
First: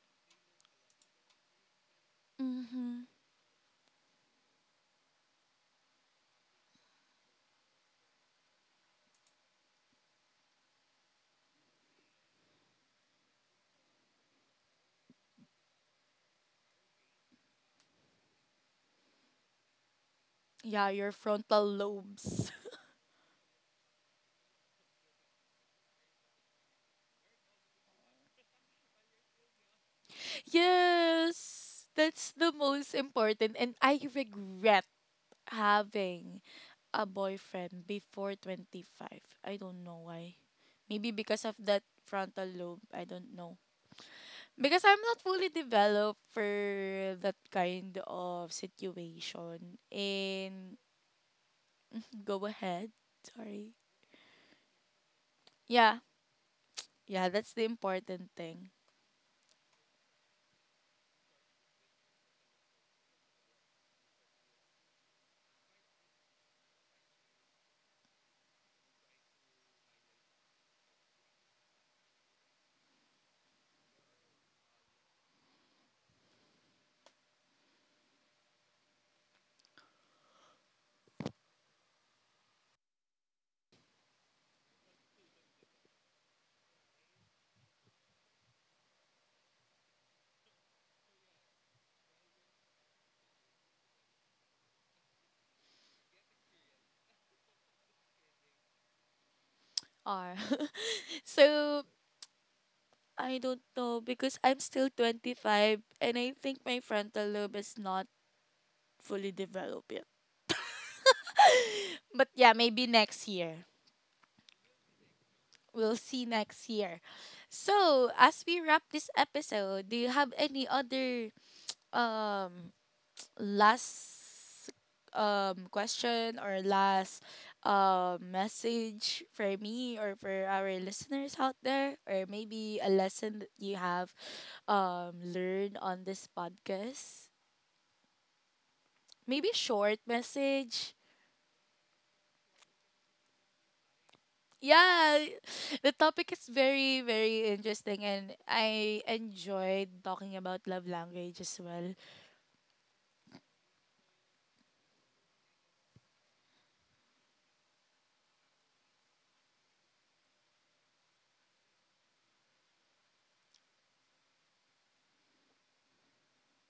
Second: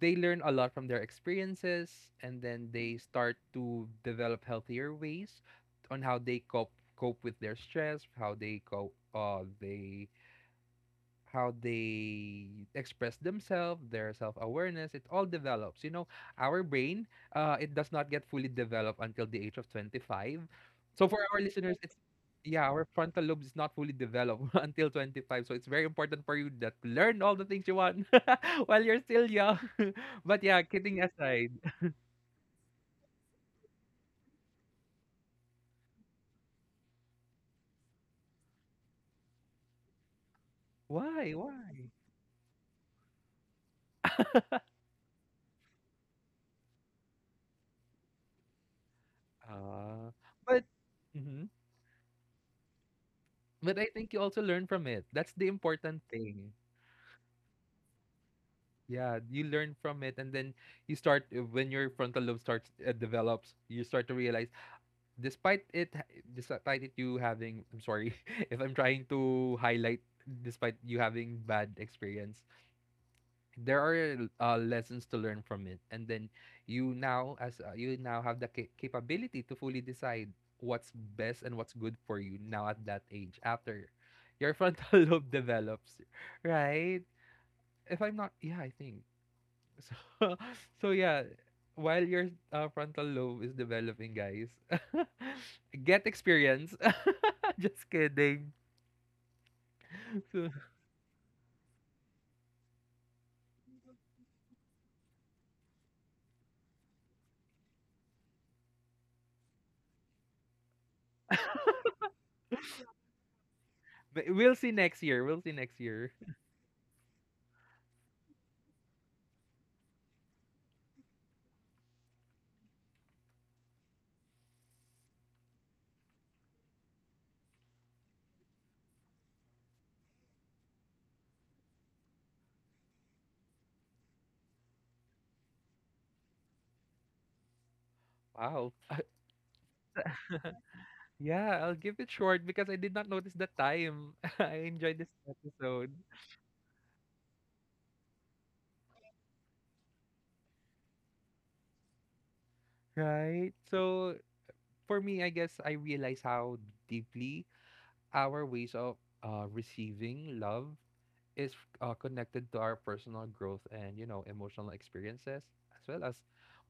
Speaker 2: they learn a lot from their experiences, and then they
Speaker 1: Mhm.
Speaker 2: start to develop healthier ways on how they cope, cope with their stress, how they cope, they how they express themselves, their self-awareness, it all develops. You know, our brain, it does not get fully developed until the age of 25.
Speaker 1: Yeah,
Speaker 2: So
Speaker 1: your
Speaker 2: for our
Speaker 1: frontal
Speaker 2: listeners, it's,
Speaker 1: lobes.
Speaker 2: yeah, our frontal lobe is not fully developed until 25. So it's very important for you that learn all the things you want while you're still young. But yeah, kidding
Speaker 1: Yes,
Speaker 2: aside,
Speaker 1: that's the most important and I regret having a boyfriend before 25. I don't know why. Maybe
Speaker 2: why,
Speaker 1: because of that
Speaker 2: why?
Speaker 1: frontal lobe, I don't know. Because I'm not fully developed for that kind of situation.
Speaker 2: Uh, but
Speaker 1: And
Speaker 2: mhm.
Speaker 1: go ahead. Sorry.
Speaker 2: But I think you also learn from it. That's the
Speaker 1: Yeah.
Speaker 2: important thing.
Speaker 1: Yeah, that's the important thing.
Speaker 2: Yeah, you learn from it, and then you start, when your frontal lobe starts, develops. You start to realize, despite it, ha- despite it, you having. I'm sorry, if I'm trying to highlight, despite you having bad experience, there are, lessons to learn from it, and then you now as, you now have the capability to fully decide what's best and what's good for you now at that age after your frontal lobe develops, right? If I'm not, yeah, I think. So, so yeah, while your, frontal lobe is developing, guys, get experience. Just kidding.
Speaker 1: Or
Speaker 2: So,
Speaker 1: so I don't know because I'm still 25 and I think my frontal lobe is not fully developed yet. But yeah, maybe next year.
Speaker 2: but we'll see next year. We'll see next
Speaker 1: We'll
Speaker 2: year.
Speaker 1: see next year. So, as we wrap this episode, do you have any other um last question or last message for me or for our listeners out there or maybe a lesson that you have learned on this podcast,
Speaker 2: Wow.
Speaker 1: maybe short message?
Speaker 2: Yeah, I'll give it short because I did not notice the time. I enjoyed this
Speaker 1: Yeah.
Speaker 2: episode.
Speaker 1: The topic is very very interesting and I enjoyed talking about love language as well.
Speaker 2: Right. So for me, I guess I realize how deeply our ways of, receiving love is, connected to our personal growth and, you know, emotional experiences, as well as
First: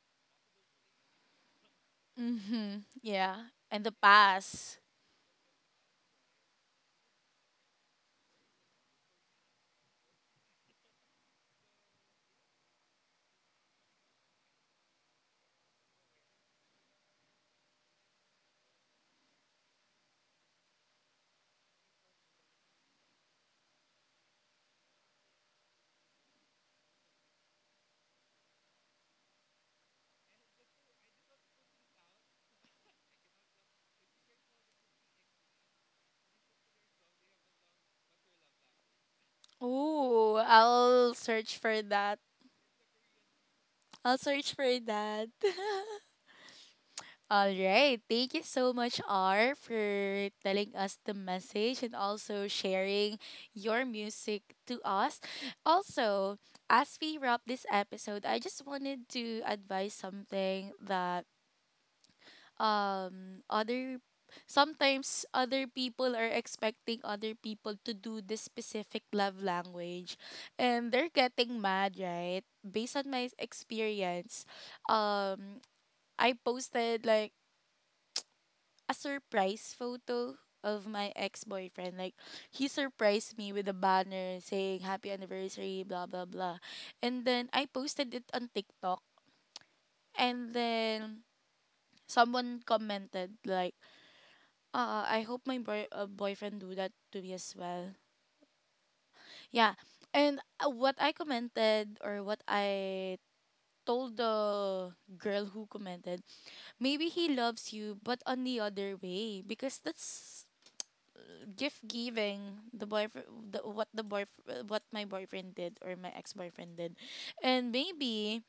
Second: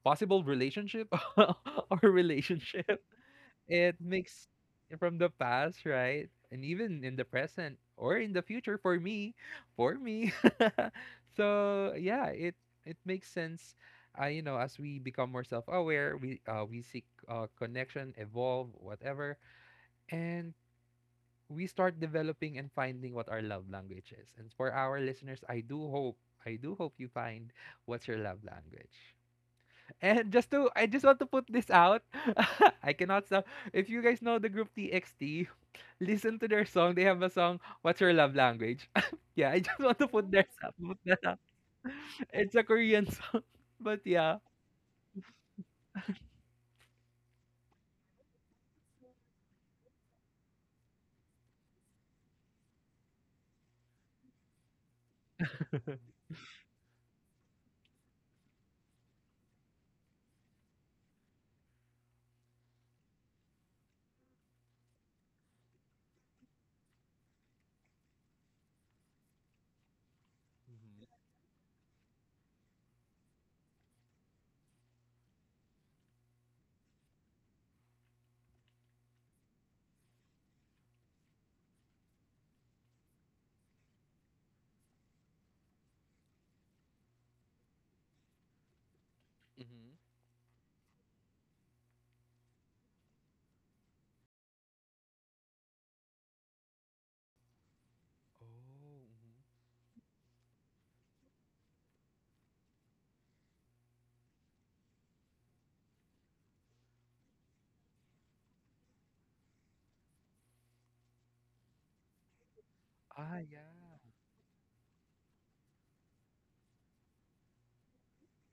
Speaker 2: possible relationship or
Speaker 1: Mm-hmm,
Speaker 2: relationship
Speaker 1: yeah, and the
Speaker 2: it makes
Speaker 1: past.
Speaker 2: from the past, right? And even in the present or in the future, for me. So yeah, it makes sense. Uh, you know, as we become more self-aware, we seek, connection, evolve, whatever, and we start developing and finding what our love language is. And for our listeners, I do hope you find what's your love language. And just to, I just want to put this out. I cannot stop. If you guys know the group TXT, listen to their song. They have a song, What's Your Love Language? Yeah, I just want to put
Speaker 1: Ooh,
Speaker 2: their Oh. put
Speaker 1: I'll
Speaker 2: that out.
Speaker 1: search for that.
Speaker 2: It's a Korean song. But
Speaker 1: I'll
Speaker 2: yeah.
Speaker 1: search for that. All right. Thank you so much, R, for telling us the message and also sharing your music to us. Also, as we wrap this episode, I just wanted to advise something that other sometimes other people are expecting other people to do this specific love language and they're
Speaker 2: Mm-hmm.
Speaker 1: getting mad, right? Based on my experience, um I posted like a surprise photo of my ex-boyfriend. Like he surprised me with a banner saying happy anniversary, blah blah blah. And then I posted it on TikTok
Speaker 2: Hmm.
Speaker 1: and then someone commented like, uh, I hope my boyfriend do that to me as well.
Speaker 2: Oh. Mhm.
Speaker 1: Yeah. And what I commented or what I told the girl who commented, maybe he loves you but on the other way because that's gift giving, the boyfriend
Speaker 2: Ah,
Speaker 1: the,
Speaker 2: yeah.
Speaker 1: what the boy what my boyfriend did or my ex-boyfriend did. And maybe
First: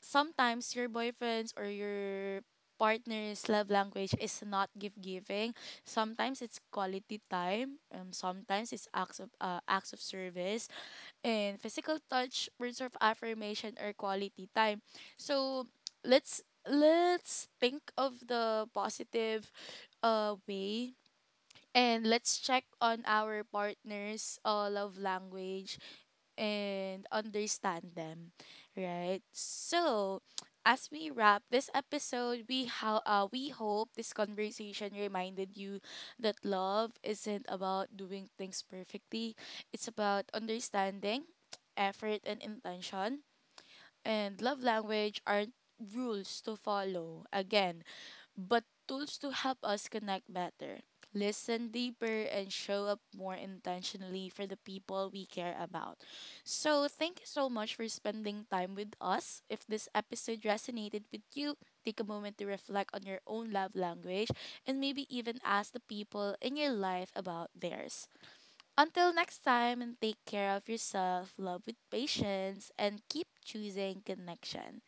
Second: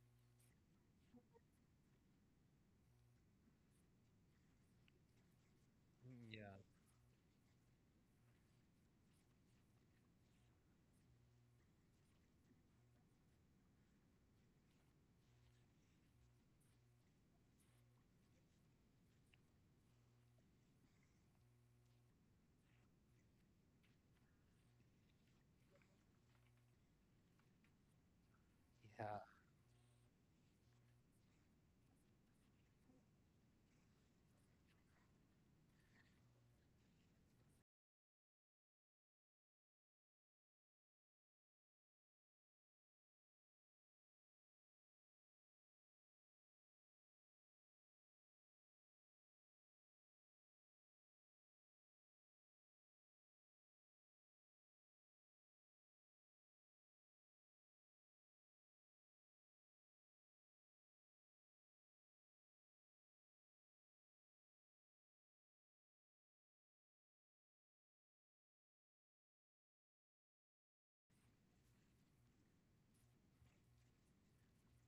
Speaker 1: sometimes your boyfriend's or your partner's love language is not gift giving.
Speaker 2: Mm.
Speaker 1: Sometimes it's
Speaker 2: Yeah.
Speaker 1: quality time, sometimes it's acts of service and physical touch, words of affirmation or quality time. So let's let's think of the positive way, and let's check on our partner's love language and understand them,
Speaker 2: Yeah.
Speaker 1: right? So, as we wrap this episode, we hope this conversation reminded you that love isn't about doing things perfectly. It's about understanding, effort, and intention, and love language aren't rules to follow, again, but tools to help us connect better, listen deeper, and show up more intentionally for the people we care about. So, thank you so much for spending time with us. If this episode resonated with you, take a moment to reflect on your own love language and maybe even ask the people in your life about theirs. Until next time, and take care of yourself, love with patience, and keep choosing connection.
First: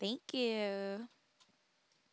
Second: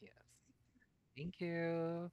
Speaker 2: Yes.
Speaker 1: you.
Speaker 2: Thank you.